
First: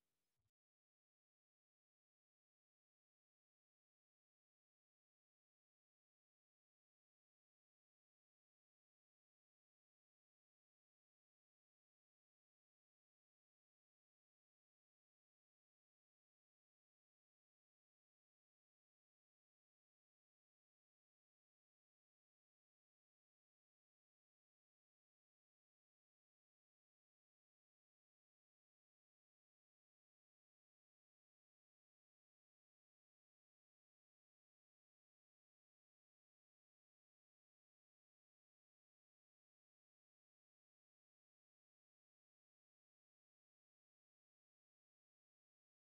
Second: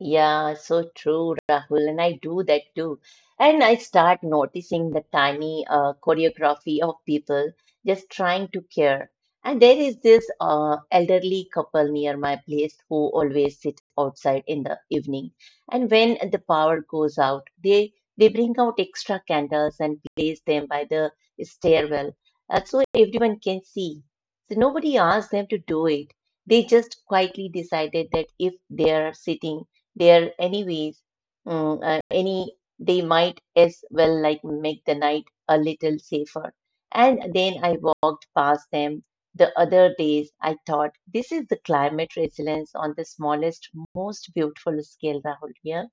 A: Yeah, so true, Rahul. And I do that too. And I start noticing the tiny choreography of people just trying to care. And there is this elderly couple near my place who always sit outside in the evening. And when the power goes out, they bring out extra candles and place them by the stairwell, so everyone can see. So nobody asked them to do it. They just quietly decided that if they are sitting there anyways. Mm, any They might as well like make the night a little safer. And then I walked past them the other days. I thought this is the climate resilience on the smallest, most beautiful scale, Rahul. Yeah.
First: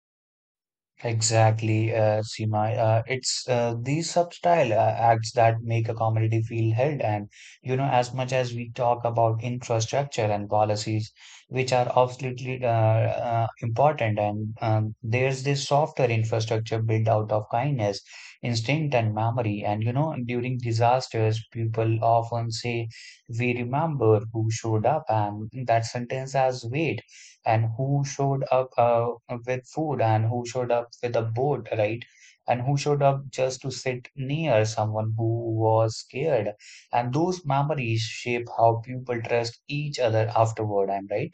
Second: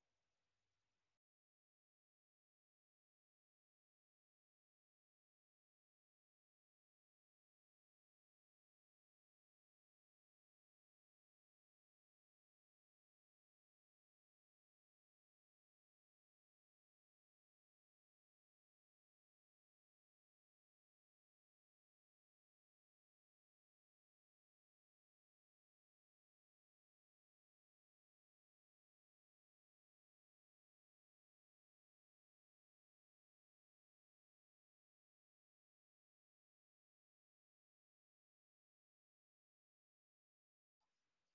B: Exactly, Seema. It's these subtle acts that make a community feel held. And, you know, as much as we talk about infrastructure and policies, which are absolutely important, and there's this softer infrastructure built out of kindness, instinct, and memory. And, you know, during disasters, people often say, "We remember who showed up," and that sentence has weight and who showed up with food and who showed up with a boat, right? And who showed up just to sit near someone who was scared. And those memories shape how people trust each other afterward, I'm right.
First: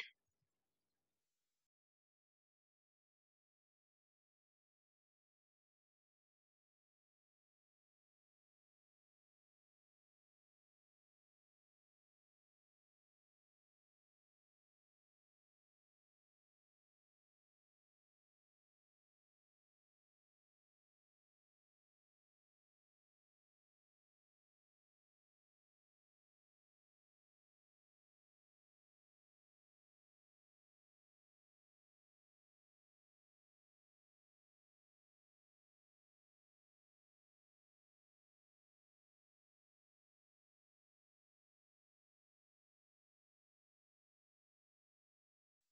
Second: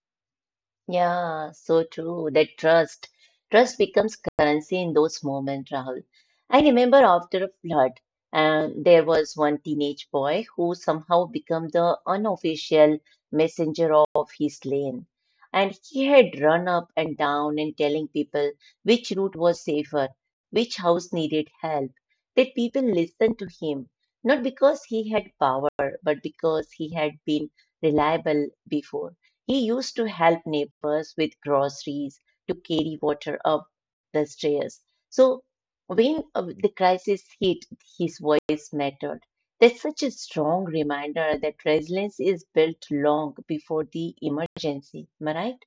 A: Yeah, so true. That trust. Trust becomes currency in those moments, Rahul. I remember after a flood, there was one teenage boy who somehow became the unofficial messenger of his lane. And he had run up and down and telling people which route was safer, which house needed help. That people listened to him, not because he had power, but because he had been reliable before. He used to help neighbors with groceries, to carry water up the stairs. So when the crisis hit, his voice mattered. That's such a strong reminder that resilience is built long before the emergency. Am I right?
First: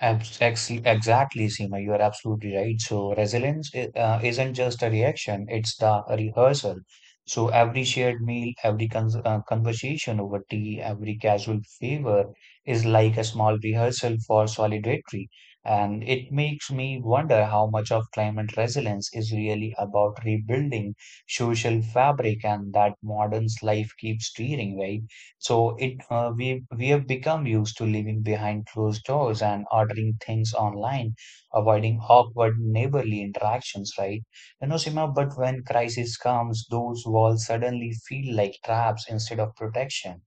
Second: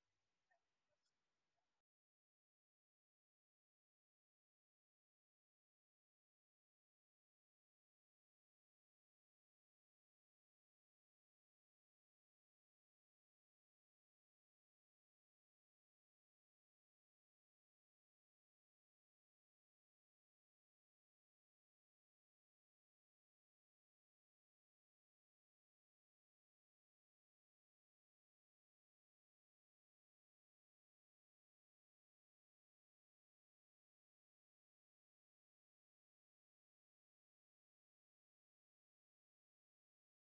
B: Exactly, Seema, you are absolutely right. So, resilience isn't just a reaction, it's the rehearsal. So, every shared meal, every cons conversation over tea, every casual favor is like a small rehearsal for solidarity. And it makes me wonder how much of climate resilience is really about rebuilding social fabric and that modern life keeps steering, right? So it we have become used to living behind closed doors and ordering things online, avoiding awkward neighborly interactions, right? You know, Sima, but when crisis comes, those walls suddenly feel like traps instead of protection.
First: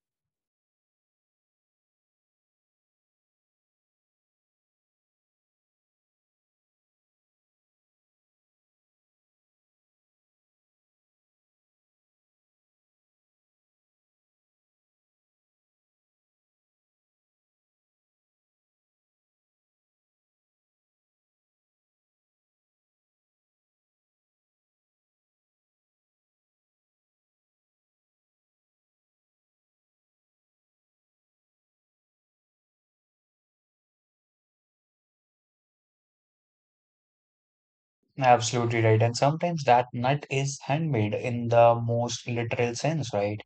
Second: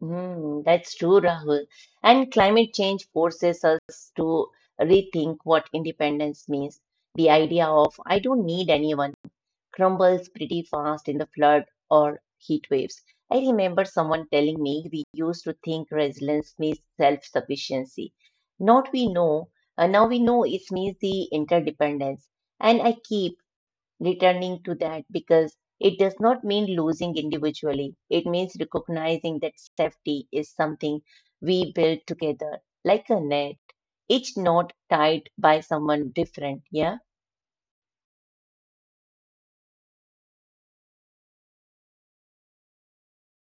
A: Mm, that's true, Rahul. And climate change forces us to rethink what independence means. The idea of I don't need anyone crumbles pretty fast in the flood or heat waves. I remember someone telling me we used to think resilience means self sufficiency. Not we know, now we know it means the interdependence. And I keep returning to that because it does not mean losing individually. It means recognizing that safety is something we build together, like a net, each knot tied by someone different. Yeah.
B: Absolutely right. And sometimes that nut is handmade in the most literal sense, right?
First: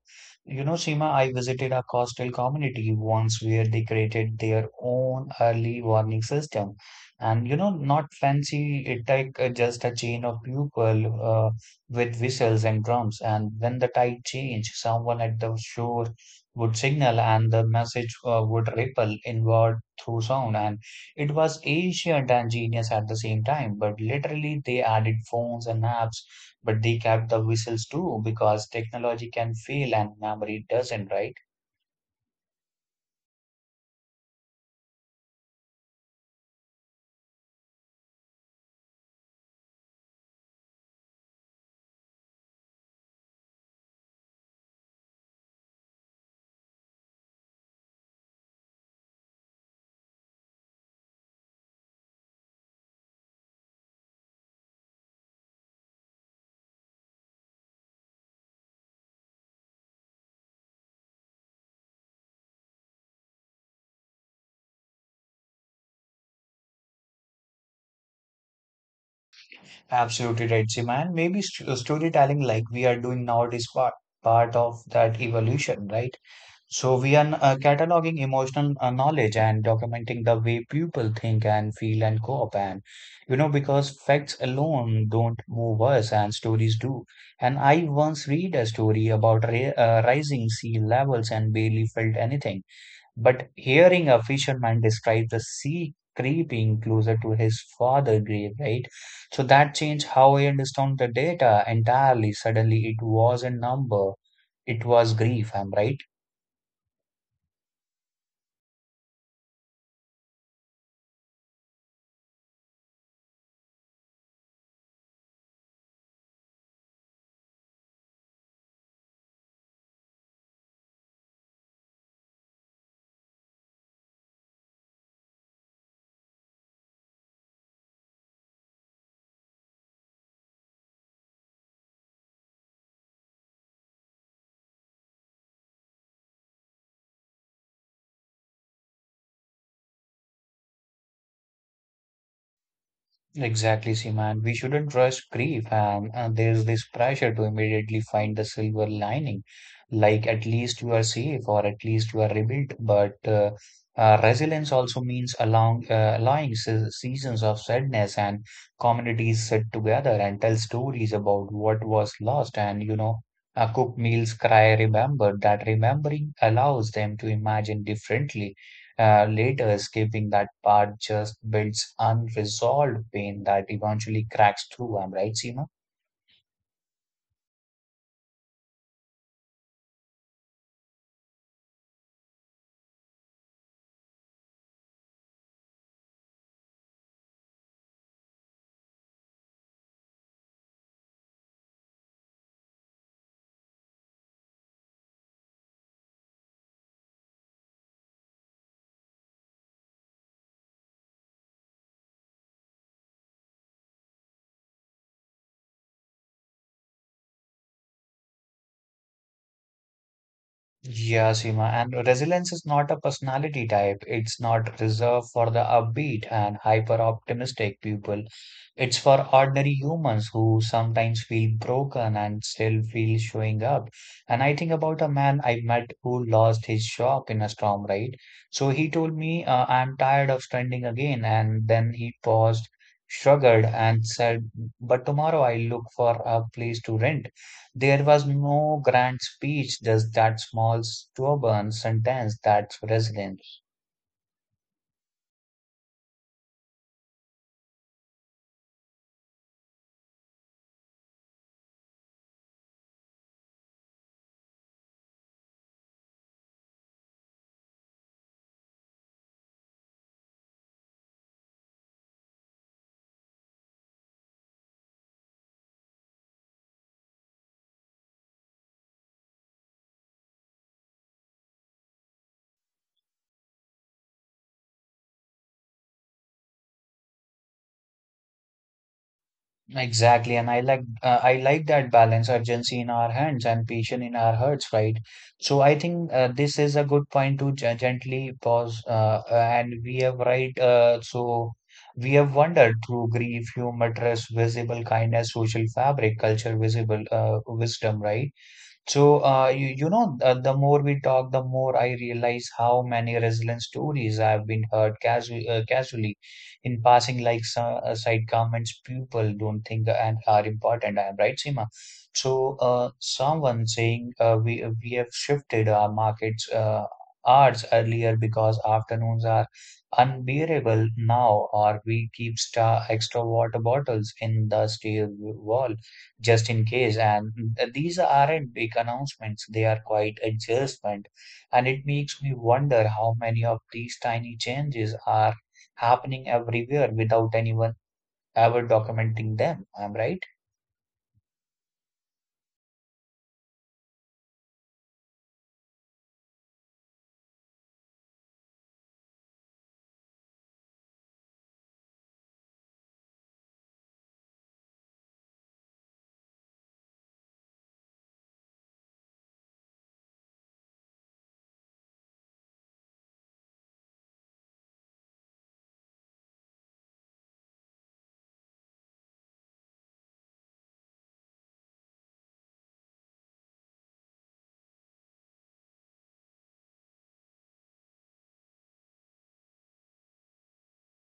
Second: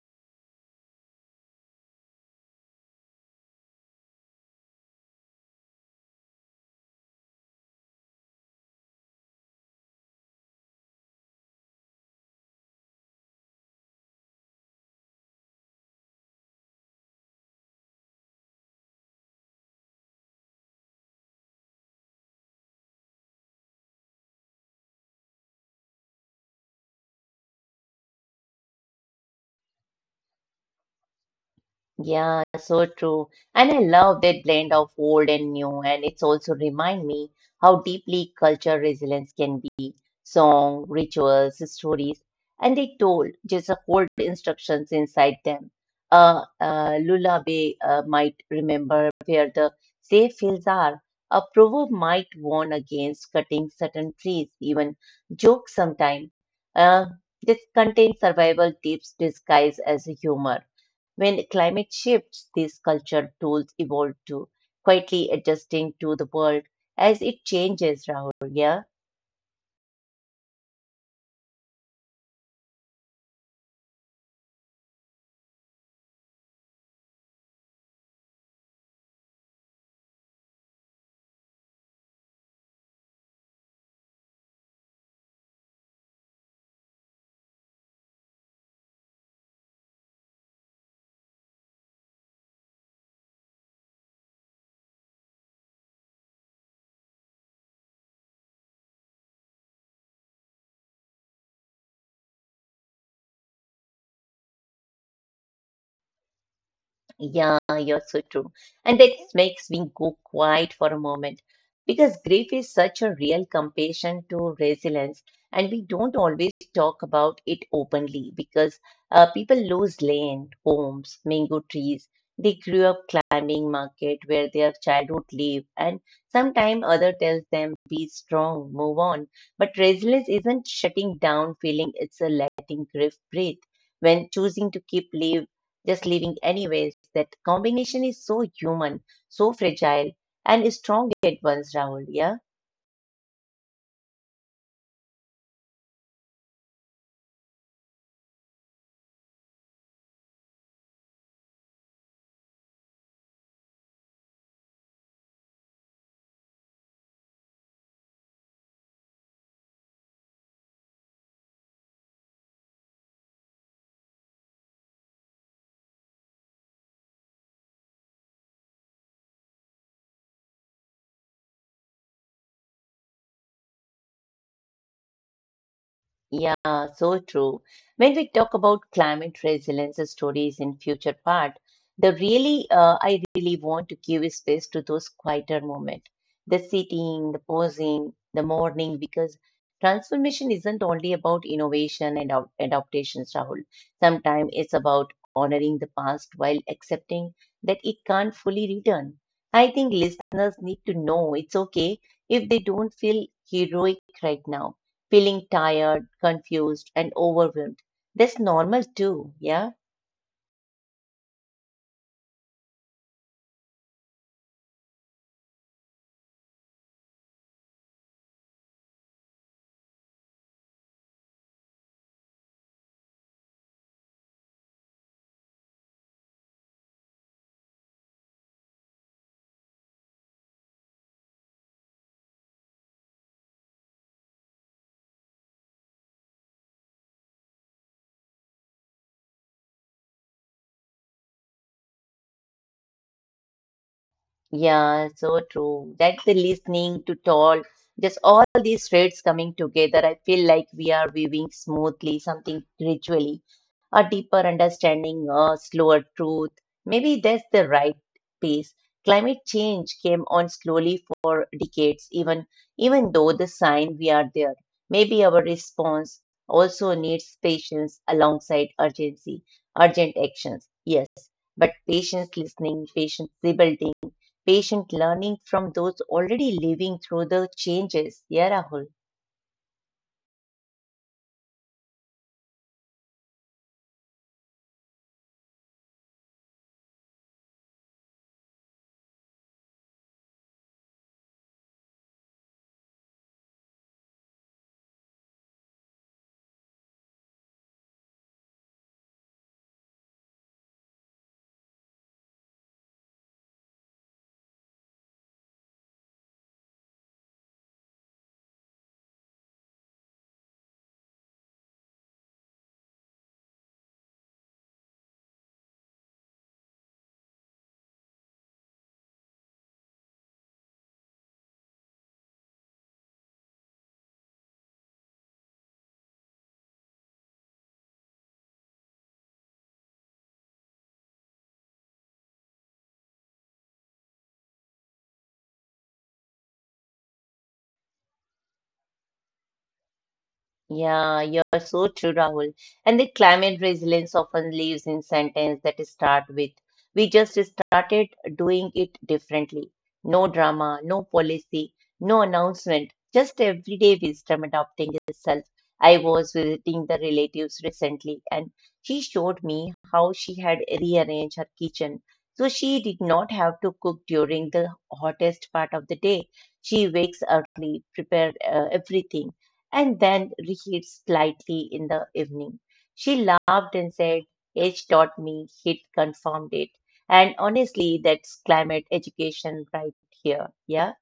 B: You know, Seema, I visited a coastal community once where they created their own early warning system. And, you know, not fancy, it like just a chain of people uh, with whistles and drums. And when the tide changed, someone at the shore would signal and the message would ripple inward through sound. And it was ancient and genius at the same time, but literally they added phones and apps, but they kept the whistles too because technology can fail and memory doesn't, right?
A: Yeah, so true. And I love that blend of old and new, and it's also remind me how deeply culture resilience can be. Song, rituals, stories, and they told just hold instructions inside them. Lullaby might remember where the safe fields are. A proverb might warn against cutting certain trees, even jokes sometimes. Uh, this contains survival tips disguised as humor. When climate shifts, these culture tools evolve too, quietly adjusting to the world as it changes, Rahul. Yeah.
B: Absolutely right, Siman. Maybe st storytelling like we are doing now is part of that evolution, right? So we are cataloging emotional knowledge and documenting the way people think and feel and cope and you know because facts alone don't move us and stories do. And I once read a story about rising sea levels and barely felt anything. But hearing a fisherman describe the sea creeping closer to his father grave, right? So that changed how I understand the data entirely. Suddenly it wasn't number, it was grief, I'm right.
A: Yeah, you're so true. And that makes me go quiet for a moment because grief is such a real compassion to resilience, and we don't always talk about it openly because people lose land, homes, mango trees. They grew up climbing market where their childhood live, and sometime other tells them be strong, move on. But resilience isn't shutting down feeling; it's a letting grief breathe. When choosing to keep living just leaving anyways. That combination is so human, so fragile, and strong at once, Rahul. Yeah.
B: Exactly, Seema. And we shouldn't rush grief. And there's this pressure to immediately find the silver lining, like at least you are safe or at least you are rebuilt. But resilience also means allowing, allowing seasons of sadness and communities sit together and tell stories about what was lost. And cook meals, cry, remember that remembering allows them to imagine differently later. Escaping that part just builds unresolved pain that eventually cracks through. I'm right, Seema?
A: Yeah, so true. When we talk about climate resilience stories in future part, the really I really want to give space to those quieter moments, the sitting, the pausing, the morning, because transformation isn't only about innovation and adaptations, Rahul. Sometimes it's about honoring the past while accepting that it can't fully return. I think listeners need to know it's okay if they don't feel heroic right now feeling tired, confused, and overwhelmed. That's normal too. Yeah.
B: Yeah, Seema, and resilience is not a personality type. It's not reserved for the upbeat and hyper optimistic people. It's for ordinary humans who sometimes feel broken and still feel showing up. And I think about a man I met who lost his shop in a storm, right? So he told me, I'm tired of standing again. And then he paused, shrugged, and said, but tomorrow I look for a place to rent. There was no grand speech, just that small, stubborn sentence. That's resilience.
A: Yeah, so true. That's the listening to talk. Just all these threads coming together. I feel like we are weaving smoothly something gradually, a deeper understanding, a slower truth. Maybe that's the right pace. Climate change came on slowly for decades, even though the sign we are there. Maybe our response also needs patience alongside urgency, urgent actions. Yes, but patient listening, patient rebuilding, patient learning from those already living through the changes. Yeah, Rahul.
B: Exactly, and I like that balance, urgency in our hands and patience in our hearts, right? So I think this is a good point to gently pause, and we have right. So we have wandered through grief, humor, trust, visible kindness, social fabric, culture, visible wisdom, right? So the more we talk, the more I realize how many resilient stories I've been heard casually in passing, like so, side comments people don't think and are important. I'm right, Seema. So, someone saying we have shifted our markets hours earlier because afternoons are unbearable now, or we keep star extra water bottles in the steel wall just in case. And these aren't big announcements, they are quite adjustment. And it makes me wonder how many of these tiny changes are happening everywhere without anyone ever documenting them. I'm right.
A: Yeah, you're so true, Rahul. And the climate resilience often lives in sentence that start with, we just started doing it differently. No drama, no policy, no announcement, just everyday wisdom adopting itself. I was visiting the relatives recently and she showed me how she had rearranged her kitchen. So she did not have to cook during the hottest part of the day. She wakes early, prepare everything and then reheat slightly in the evening. She laughed and said, "H taught me, heat confirmed it. And honestly, that's climate education right here. Yeah.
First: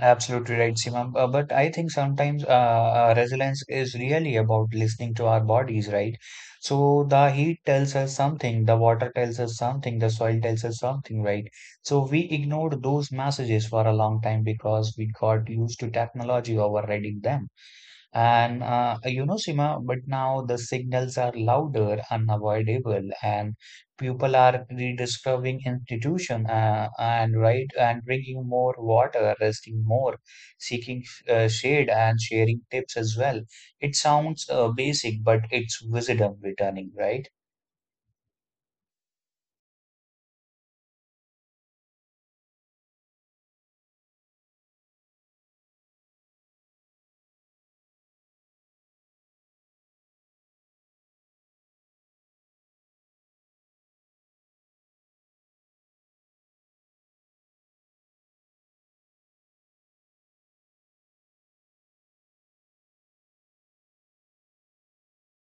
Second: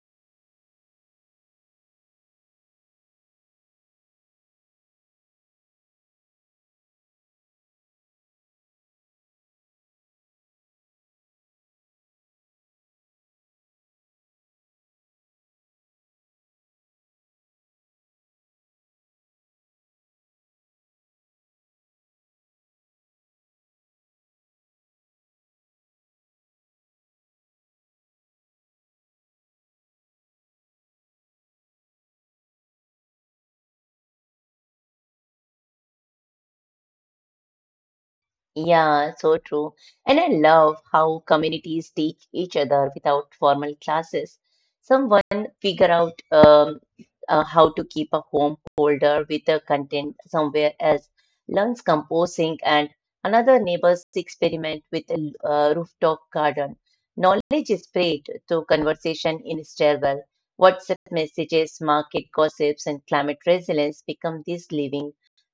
B: Absolutely right, Simam. But I think sometimes resilience is really about listening to our bodies, right? So the heat tells us something, the water tells us something, the soil tells us something, right? So we ignored those messages for a long time because we got used to technology overriding them. And Sima, but now the signals are louder, unavoidable, and people are rediscovering institution and right and drinking more water, resting more, seeking shade and sharing tips as well. It sounds basic, but it's wisdom returning, right?
A: Yeah, so true. And I love how communities teach each other without formal classes. Someone figure out how to keep a home folder with the content somewhere else, learns composing, and another neighbors experiment with a rooftop garden. Knowledge is spread through conversation in stairwell. WhatsApp messages, market gossips, and climate resilience become this living,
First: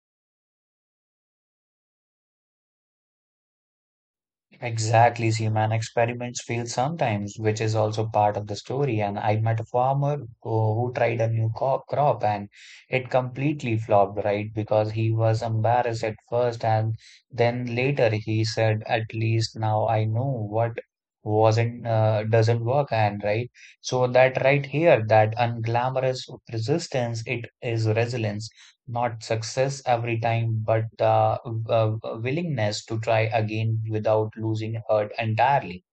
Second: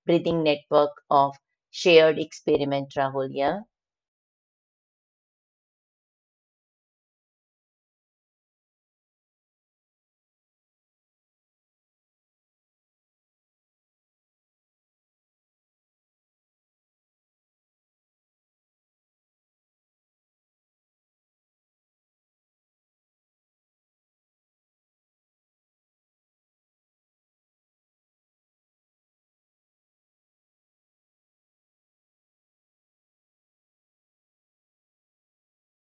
A: breathing network of shared experiment, Rahul. Yeah.
B: Exactly, so human experiments fail sometimes, which is also part of the story. And I met a farmer who tried a new crop and it completely flopped, right? Because he was embarrassed at first, and then later he said, "At least now I know what wasn't doesn't work." And right, so that right here, that unglamorous resistance, it is resilience, not success every time, but willingness to try again without losing heart entirely.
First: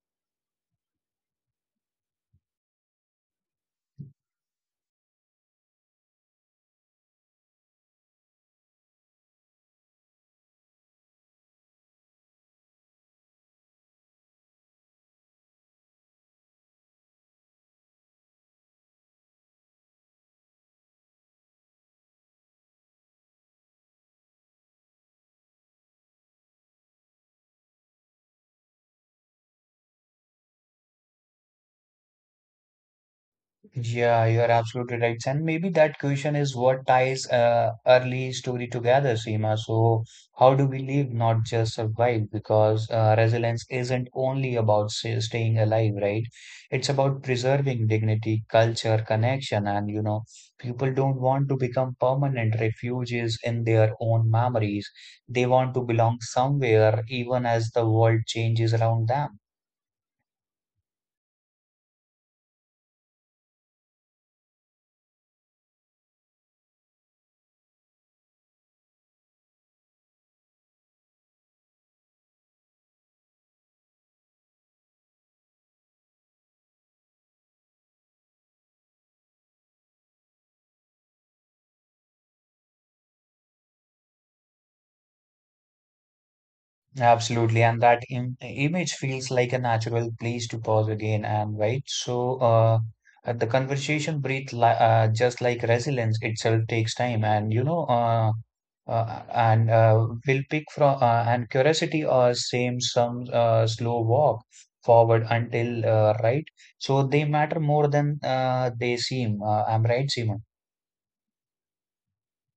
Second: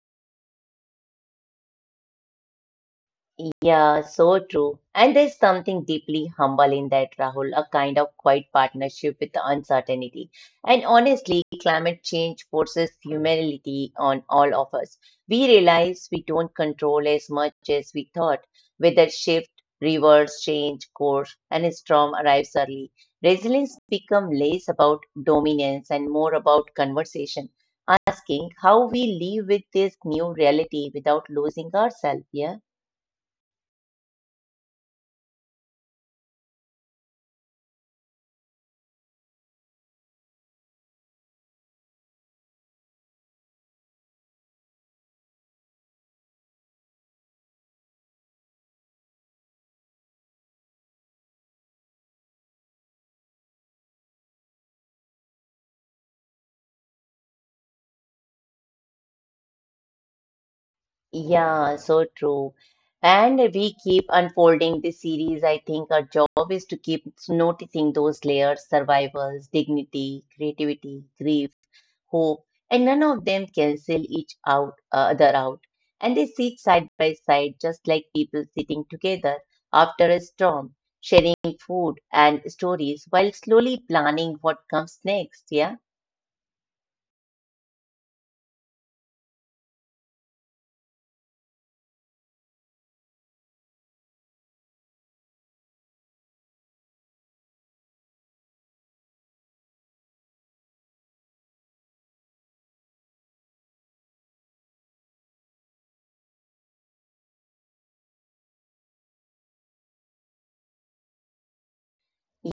A: Yeah, so true. And there's something deeply humble in that, Rahul, a kind of quiet partnership with the uncertainty. And honestly, climate change forces humility on all of us. We realize we don't control as much as we thought. Weather shift, rivers change course, and a storm arrives early. Resilience become less about dominance and more about conversation, asking how we live with this new reality without losing ourselves. Yeah.
B: Yeah, you are absolutely right. And maybe that question is what ties early story together, Seema. So, how do we live, not just survive? Because resilience isn't only about staying alive, right? It's about preserving dignity, culture, connection, and you know, people don't want to become permanent refugees in their own memories. They want to belong somewhere, even as the world changes around them.
A: Yeah, so true. And we keep unfolding this series. I think our job is to keep noticing those layers, survivals, dignity, creativity, grief, hope, and none of them cancel each out other out. And they sit side by side, just like people sitting together after a storm, sharing food and stories, while slowly planning what comes next. Yeah.
B: Absolutely, and that Im image feels like a natural place to pause again and wait. So the conversation breathe li just like resilience itself takes time, and will pick from and curiosity or same some slow walk forward until right. So they matter more than they seem. I'm right, Seema.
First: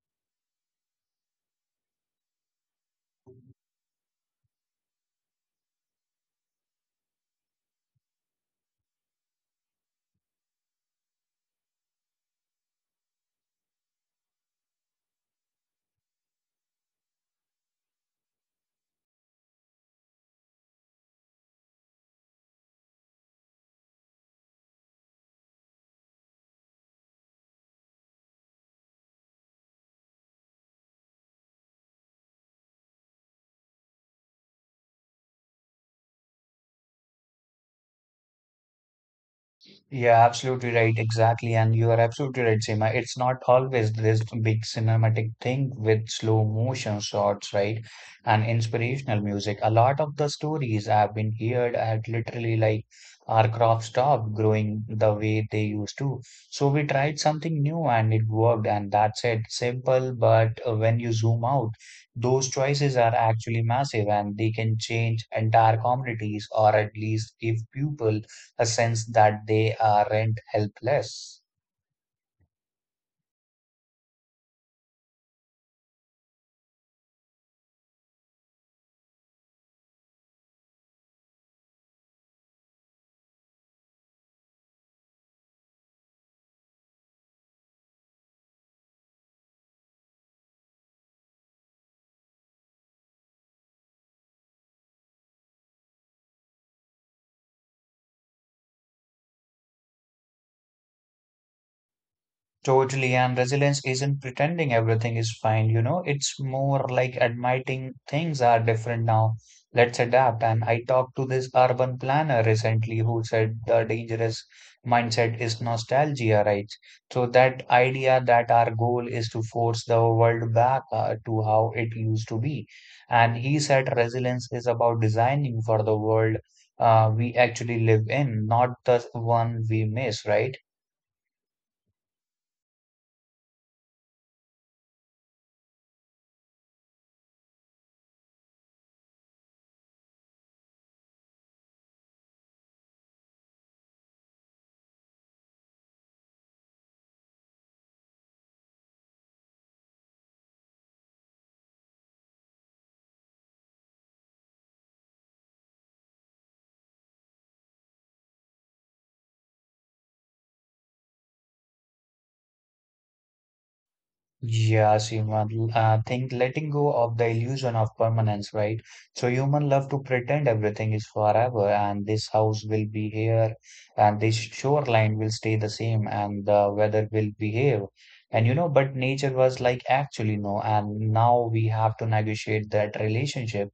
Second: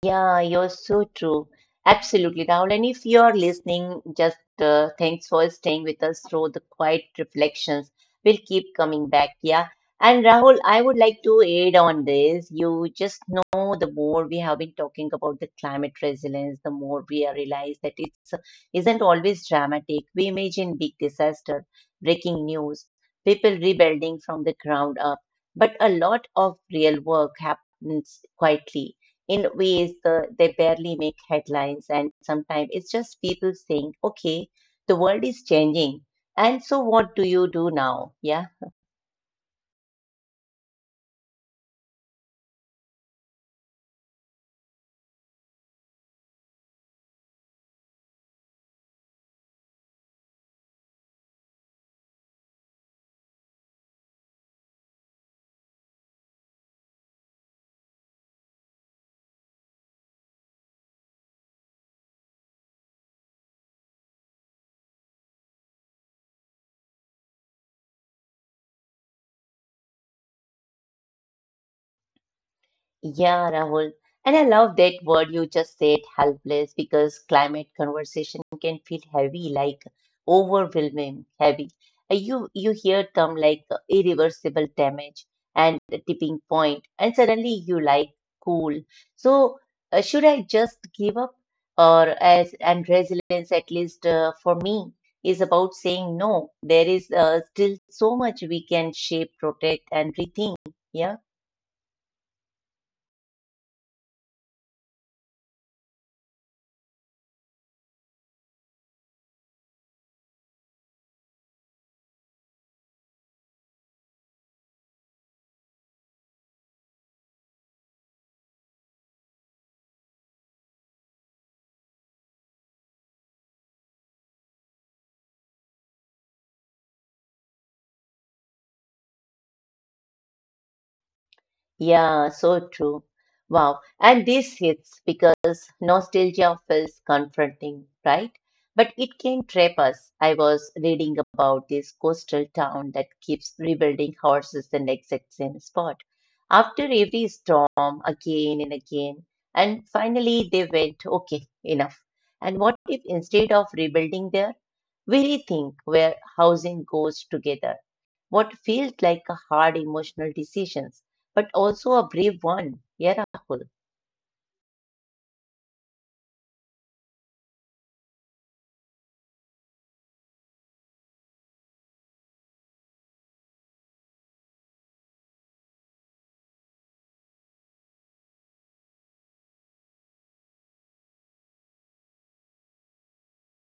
A: Yeah, you're so true. Absolutely, Rahul. And if you're listening, just thanks for staying with us through the quiet reflections. We'll keep coming back. Yeah. And Rahul, I would like to add on this. You just know the more we have been talking about the climate resilience, the more we are realize that it's isn't always dramatic. We imagine big disaster, breaking news, people rebuilding from the ground up, but a lot of real work happens quietly in ways the, they barely make headlines and sometimes it's just people saying okay the world is changing and so what do you do now yeah
B: Yeah, absolutely right. Exactly. And you are absolutely right, Seema. It's not always this big cinematic thing with slow motion shots, right? And inspirational music. A lot of the stories I've been heard at literally like our crops stopped growing the way they used to. So we tried something new and it worked, and that's it. Simple, but when you zoom out, those choices are actually massive and they can change entire communities or at least give people a sense that they aren't helpless.
A: Yeah, Rahul. And I love that word you just said, helpless, because climate conversation can feel heavy, like overwhelming, heavy. You hear term like irreversible damage and the tipping point, and suddenly you like cool. So should I just give up? Or as and resilience, at least for me, is about saying no. There is still so much we can shape, protect, and rethink. Yeah.
B: Totally, and resilience isn't pretending everything is fine, you know, it's more like admitting things are different now. Let's adapt. And I talked to this urban planner recently who said the dangerous mindset is nostalgia, right? So that idea that our goal is to force the world back to how it used to be. And he said resilience is about designing for the world we actually live in, not the one we miss, right?
A: Yeah, so true. Wow. And this hits because nostalgia feels confronting, right? But it can trap us. I was reading about this coastal town that keeps rebuilding houses in the exact same spot. After every storm, again and again. And finally, they went, okay, enough. And what if instead of rebuilding there, we rethink where housing goes together? What feels like a hard emotional decision? But also a brave one. Yeah, Rahul.
B: Yeah, Seema, I think letting go of the illusion of permanence, right? So human love to pretend everything is forever and this house will be here and this shoreline will stay the same and the weather will behave. And you know, but nature was like actually no, and now we have to negotiate that relationship,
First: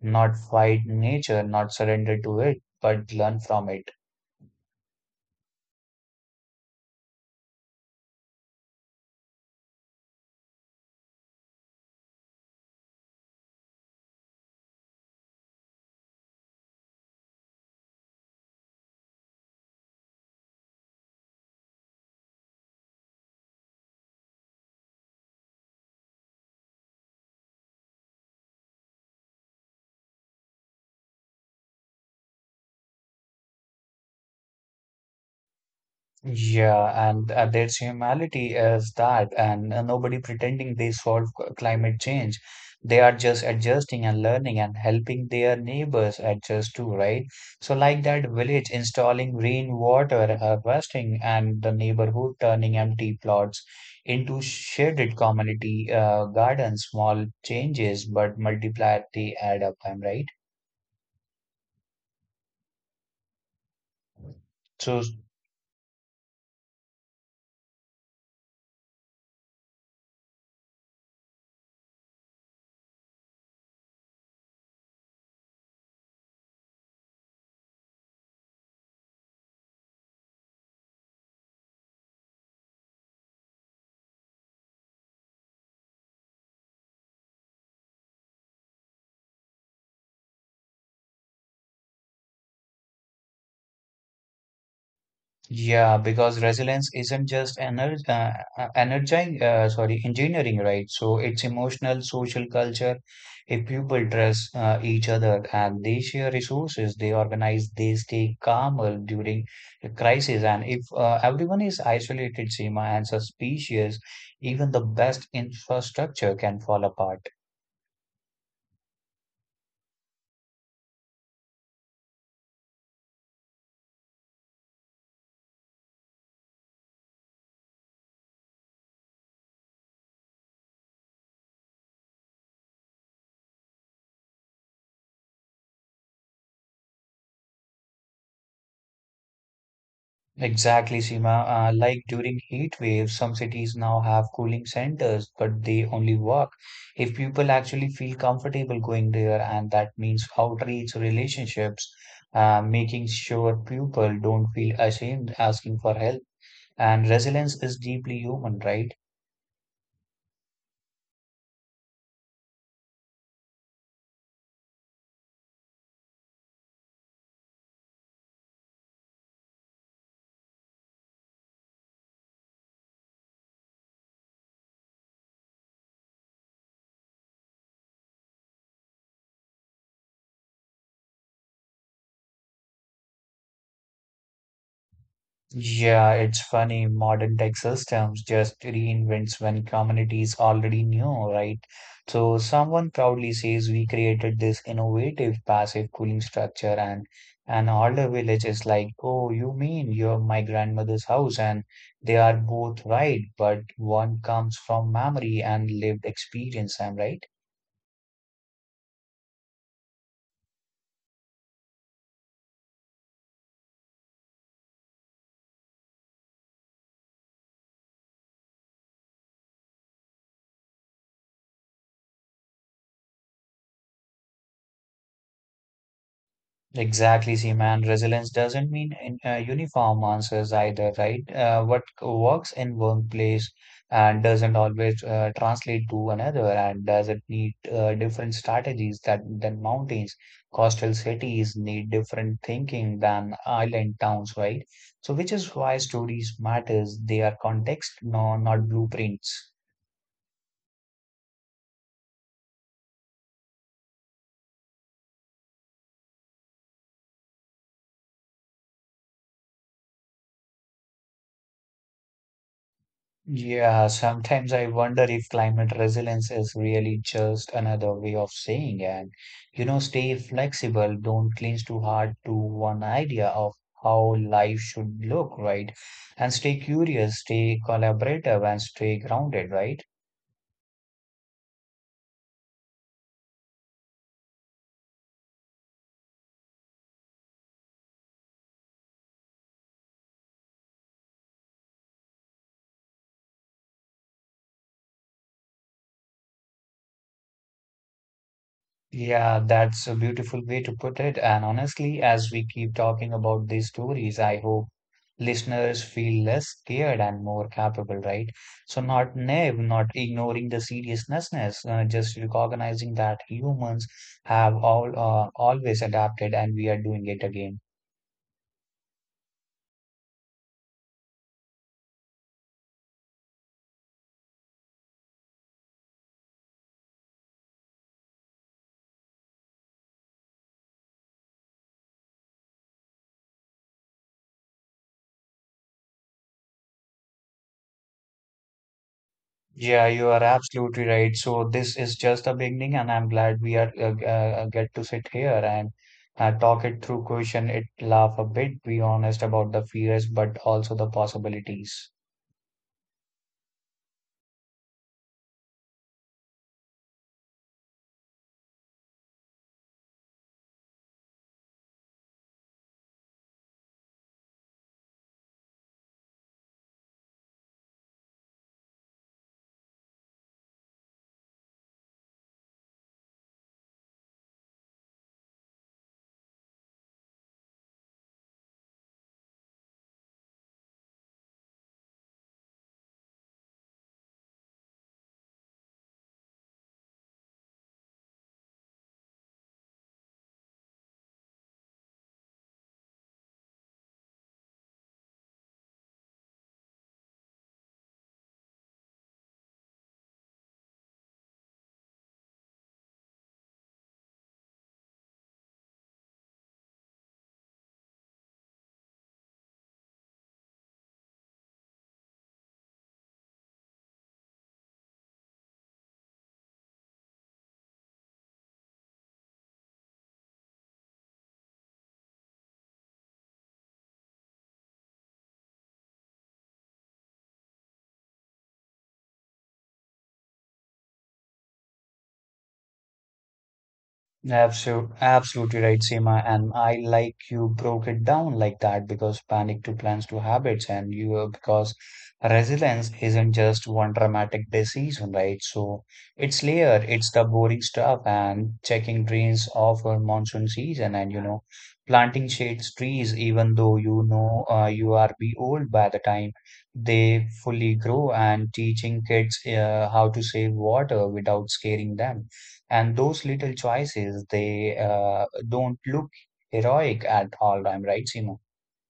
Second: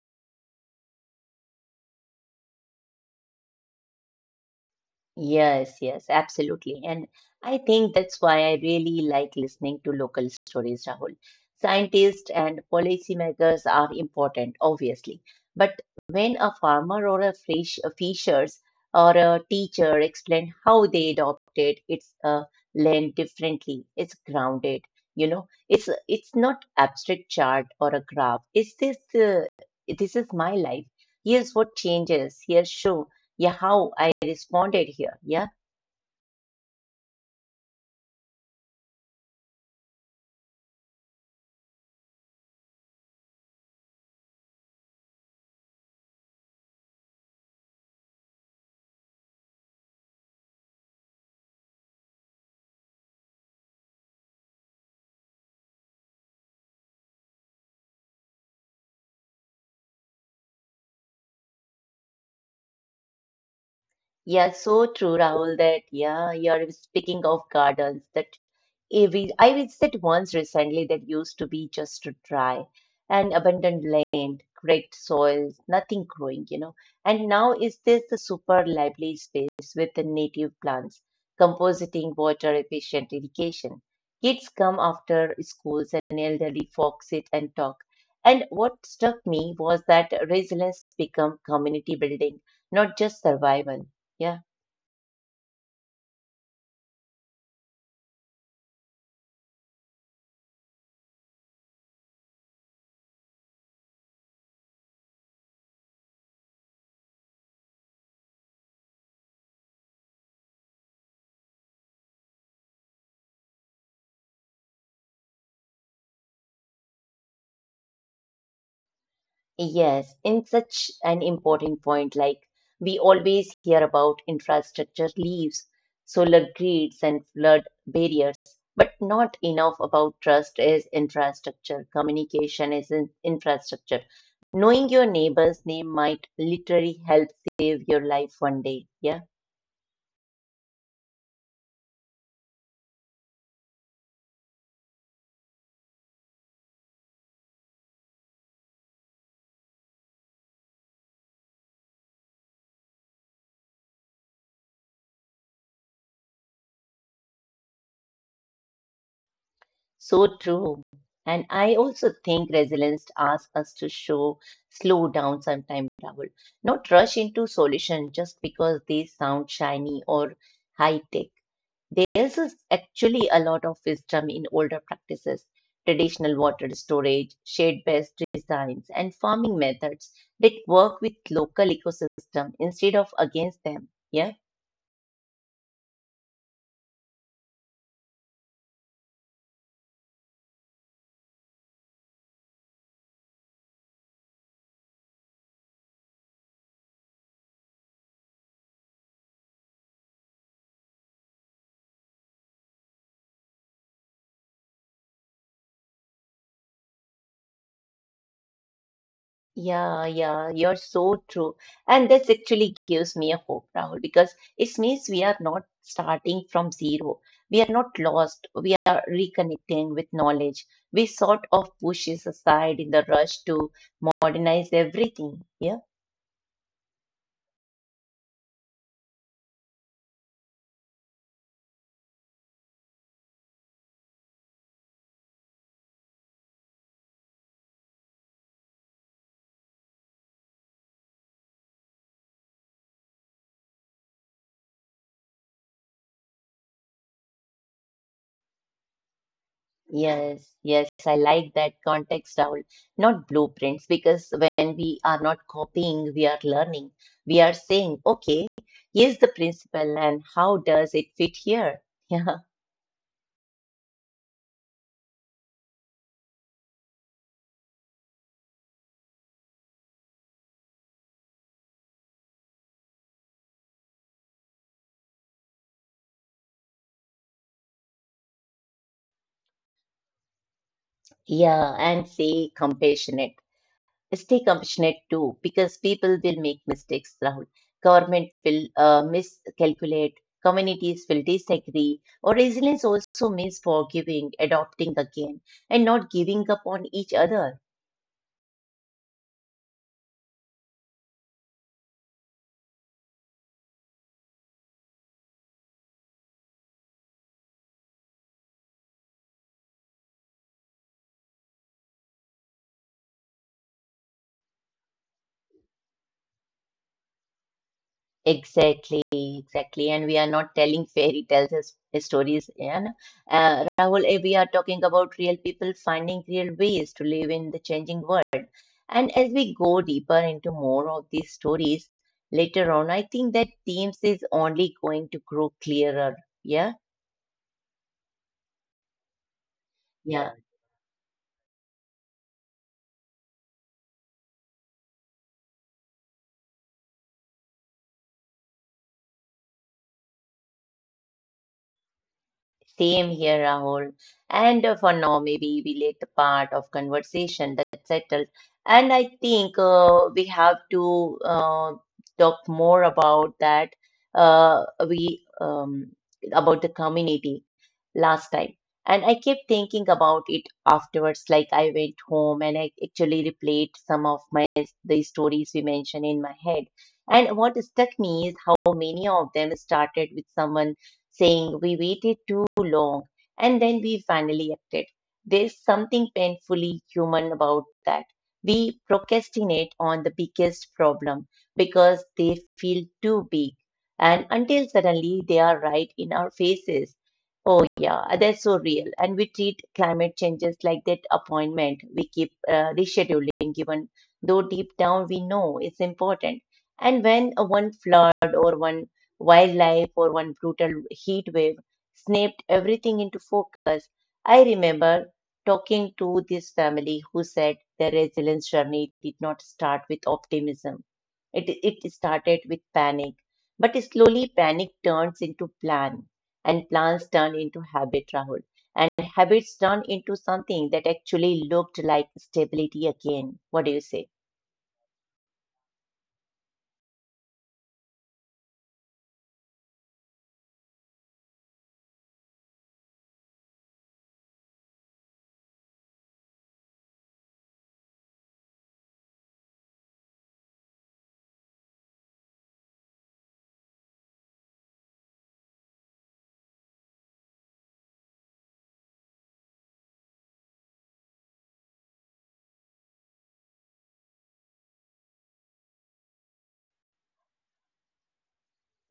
B: not fight nature, not surrender to it, but learn from it.
A: Yes, yes, absolutely. And I think that's why I really like listening to local stories, Rahul. Scientists and policymakers are important, obviously. But when a farmer or a fish, a fishers or a teacher explain how they adopted its land differently, it's grounded. You know, it's not abstract chart or a graph. It's this. This is my life. Here's what changes. Here's show. Yeah, how I responded here. Yeah.
B: Yeah, and there's humanity is that, and nobody pretending they solve climate change. They are just adjusting and learning and helping their neighbors adjust too, right? So, like that village installing rainwater harvesting and the neighborhood turning empty plots into shaded community gardens, small changes, but multiply, they add up, I'm right?
A: Yeah, so
B: So,
A: true, Rahul, that yeah, you're speaking of gardens that I visited once recently that used to be just dry and abandoned land, great soil, nothing growing, you know. And now is this the super lively space with the native plants, compositing, water efficient irrigation. Kids come after schools and elderly folk sit and talk. And what struck me was that resilience become community building, not just survival. Yeah.
B: Yeah, because resilience isn't just energy, energy, sorry, engineering, right? So it's emotional, social culture. If people trust each other and they share resources, they organize, they stay calmer during a crisis. And if everyone is isolated, Seema, and suspicious, even the best infrastructure can fall apart.
A: Yes, in such an important point, like we always hear about infrastructure leaves, solar grids, and flood barriers, but not enough about trust is infrastructure. Communication is in infrastructure. Knowing your neighbor's name might literally help save your life one day. Yeah.
B: Exactly, Seema. Like during heat waves, some cities now have cooling centers, but they only work if people actually feel comfortable going there, and that means outreach relationships, making sure people don't feel ashamed asking for help. And resilience is deeply human, right?
A: So true. And I also think resilience asks us to show slow down sometime, Rahul. Not rush into solution just because they sound shiny or high tech. There's is actually a lot of wisdom in older practices, traditional water storage, shade-based designs, and farming methods that work with local ecosystem instead of against them. Yeah.
B: Yeah, it's funny. Modern tech systems just reinvents when communities already knew, right? So someone proudly says we created this innovative passive cooling structure and an older village is like, oh, you mean you're my grandmother's house? And they are both right, but one comes from memory and lived experience, am I right?
A: Yeah, you're so true. And this actually gives me a hope, Rahul, because it means we are not starting from zero. We are not lost. We are reconnecting with knowledge. We sort of push it aside in the rush to modernize everything. Yeah.
B: Exactly, Seema, and resilience doesn't mean uniform answers either, right? What works in one place and doesn't always translate to another, and does it need different strategies that than mountains? Coastal cities need different thinking than island towns, right? So, which is why stories matters. They are context, no, not blueprints.
A: Yes, yes, I like that context, Rahul. Not blueprints, because when we are not copying, we are learning. We are saying, okay, here's the principle, and how does it fit here? [LAUGHS] Yeah.
B: Yeah, sometimes I wonder if climate resilience is really just another way of saying and you know, stay flexible, don't cling too hard to one idea of how life should look, right? And stay curious, stay collaborative, and stay grounded, right?
A: Yeah, and stay compassionate. Stay compassionate too, because people will make mistakes, Rahul. Government will miscalculate, communities will disagree, or resilience also means forgiving, adopting again, and not giving up on each other.
B: Yeah, that's a beautiful way to put it. And honestly, as we keep talking about these stories, I hope listeners feel less scared and more capable, right? So, not naive, not ignoring the seriousness, just recognizing that humans have all always adapted and we are doing it again.
A: Exactly, exactly. And we are not telling fairy tales as stories, and Rahul, we are talking about real people finding real ways to live in the changing world. And as we go deeper into more of these stories later on, I think that themes is only going to grow clearer. Yeah,
B: Yeah, you are
A: yeah,
B: absolutely right. So this is just the beginning, and I'm glad we are get to sit here and talk it through, question it, laugh a bit, be honest about the fears, but also the possibilities.
A: same here, Rahul. And for now, maybe we let the part of conversation that's settled. And I think we have to talk more about that. We about the community last time. And I kept thinking about it afterwards, like I went home and I actually replayed some of my the stories we mentioned in my head. And what struck me is how many of them started with someone saying, we waited too long, and then we finally acted. There's something painfully human about that. We procrastinate on the biggest problem because they feel too big, and until suddenly they are right in our faces. Oh, yeah, that's so real. And we treat climate changes like that appointment we keep rescheduling, given though deep down we know it's important. And when one flood or one wildlife or one brutal heat wave snapped everything into focus, I remember talking to this family who said their resilience journey did not start with optimism. It started with panic, but slowly panic turns into plan and plans turn into habit, Rahul. And habits turn into something that actually looked like stability again. What do you say?
B: Absolutely, absolutely right, Seema. And I like you broke it down like that because panic to plans to habits, and you because resilience isn't just one dramatic decision, right? So it's layered. It's the boring stuff and checking drains of a monsoon season, and you know, planting shades trees, even though you know you are be old by the time they fully grow, and teaching kids how to save water without scaring them, and those little choices they don't look heroic at all time, right Seema?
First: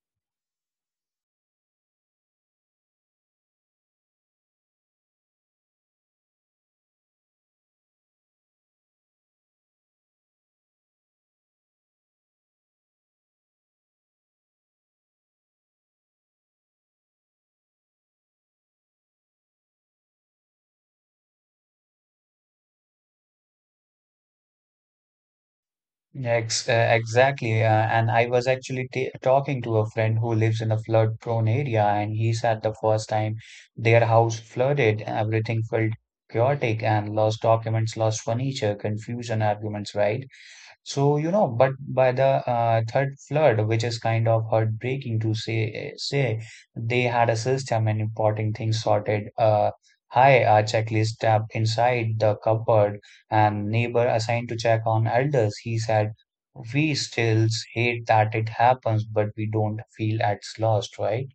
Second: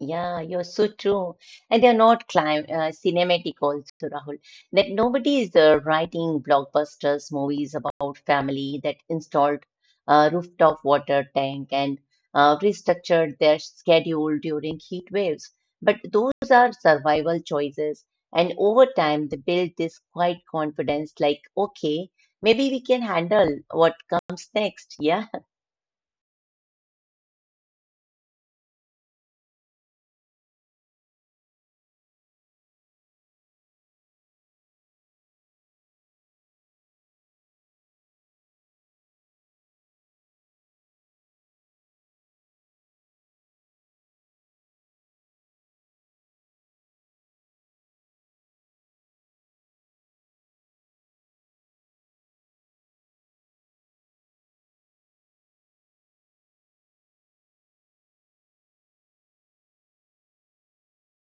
A: Yeah, you're so true. And they're not clim cinematic also, Rahul. That nobody is writing blockbusters movies about family that installed a rooftop water tank and restructured their schedule during heat waves. But those are survival choices. And over time, they build this quiet confidence like, okay, maybe we can handle what comes next. Yeah.
B: Exactly. And I was actually t talking to a friend who lives in a flood-prone area, and he said the first time their house flooded, everything felt chaotic and lost documents, lost furniture, confusion, arguments, right? So, you know, but by the third flood, which is kind of heartbreaking to say, they had a system and important things sorted. High a checklist tab inside the cupboard, and neighbor assigned to check on elders. He said, "We still hate that it happens, but we don't feel at lost, right?"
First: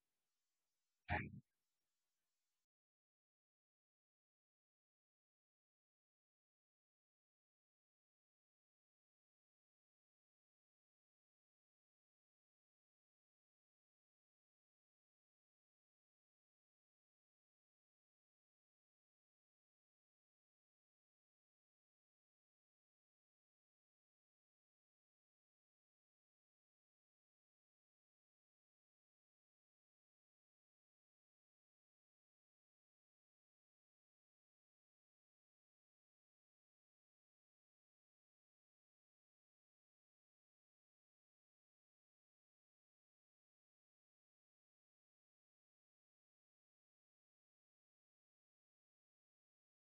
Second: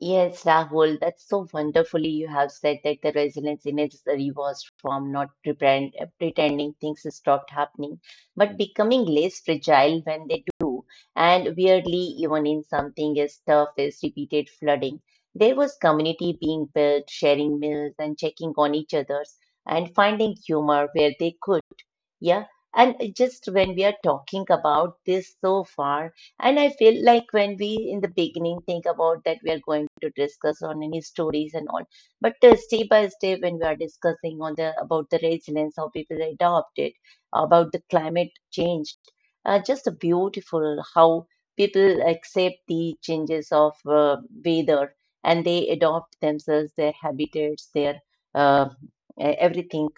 A: Yes, Rahul, that's so wonderfully you have said that the resilience in its rewards form not pretending things stopped happening, but becoming less fragile when they do. And weirdly, even in something as tough as repeated flooding, there was community being built, sharing meals and checking on each other's and finding humor where they could. Yeah. And just when we are talking about this so far, and I feel like when we in the beginning think about that we are going to discuss on any stories and all, but step by step when we are discussing on the about the resilience, how people adopt it, about the climate change, just beautiful how people accept the changes of weather and they adopt themselves, their habitats, their uh, everything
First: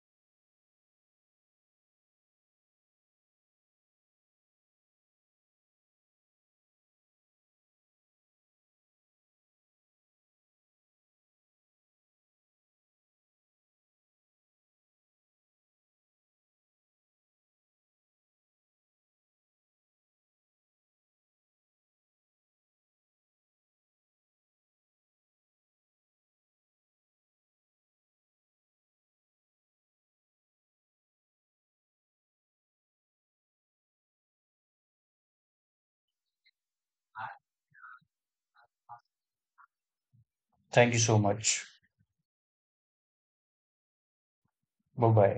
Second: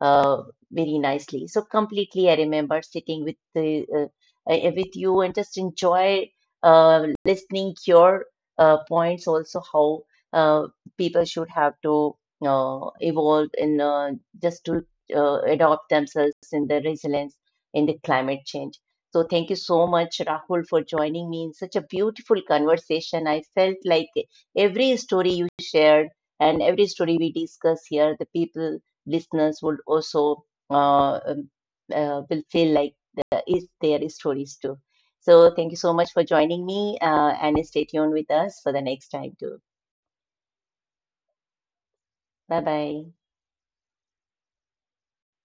A: uh, very nicely. So completely, I remember sitting with the with you and just enjoy listening your points also how uh, people should have to evolve in just to adopt themselves in the resilience in the climate change. So thank you so much, Rahul, for joining me in such a beautiful conversation. I felt like every story you shared and every story we discuss here, the people listeners will also uh, um, will feel like is their stories too. So thank you so much for joining me and stay tuned with us for the next time too.
B: Thank you so much.
A: Bye bye.
B: Bye bye.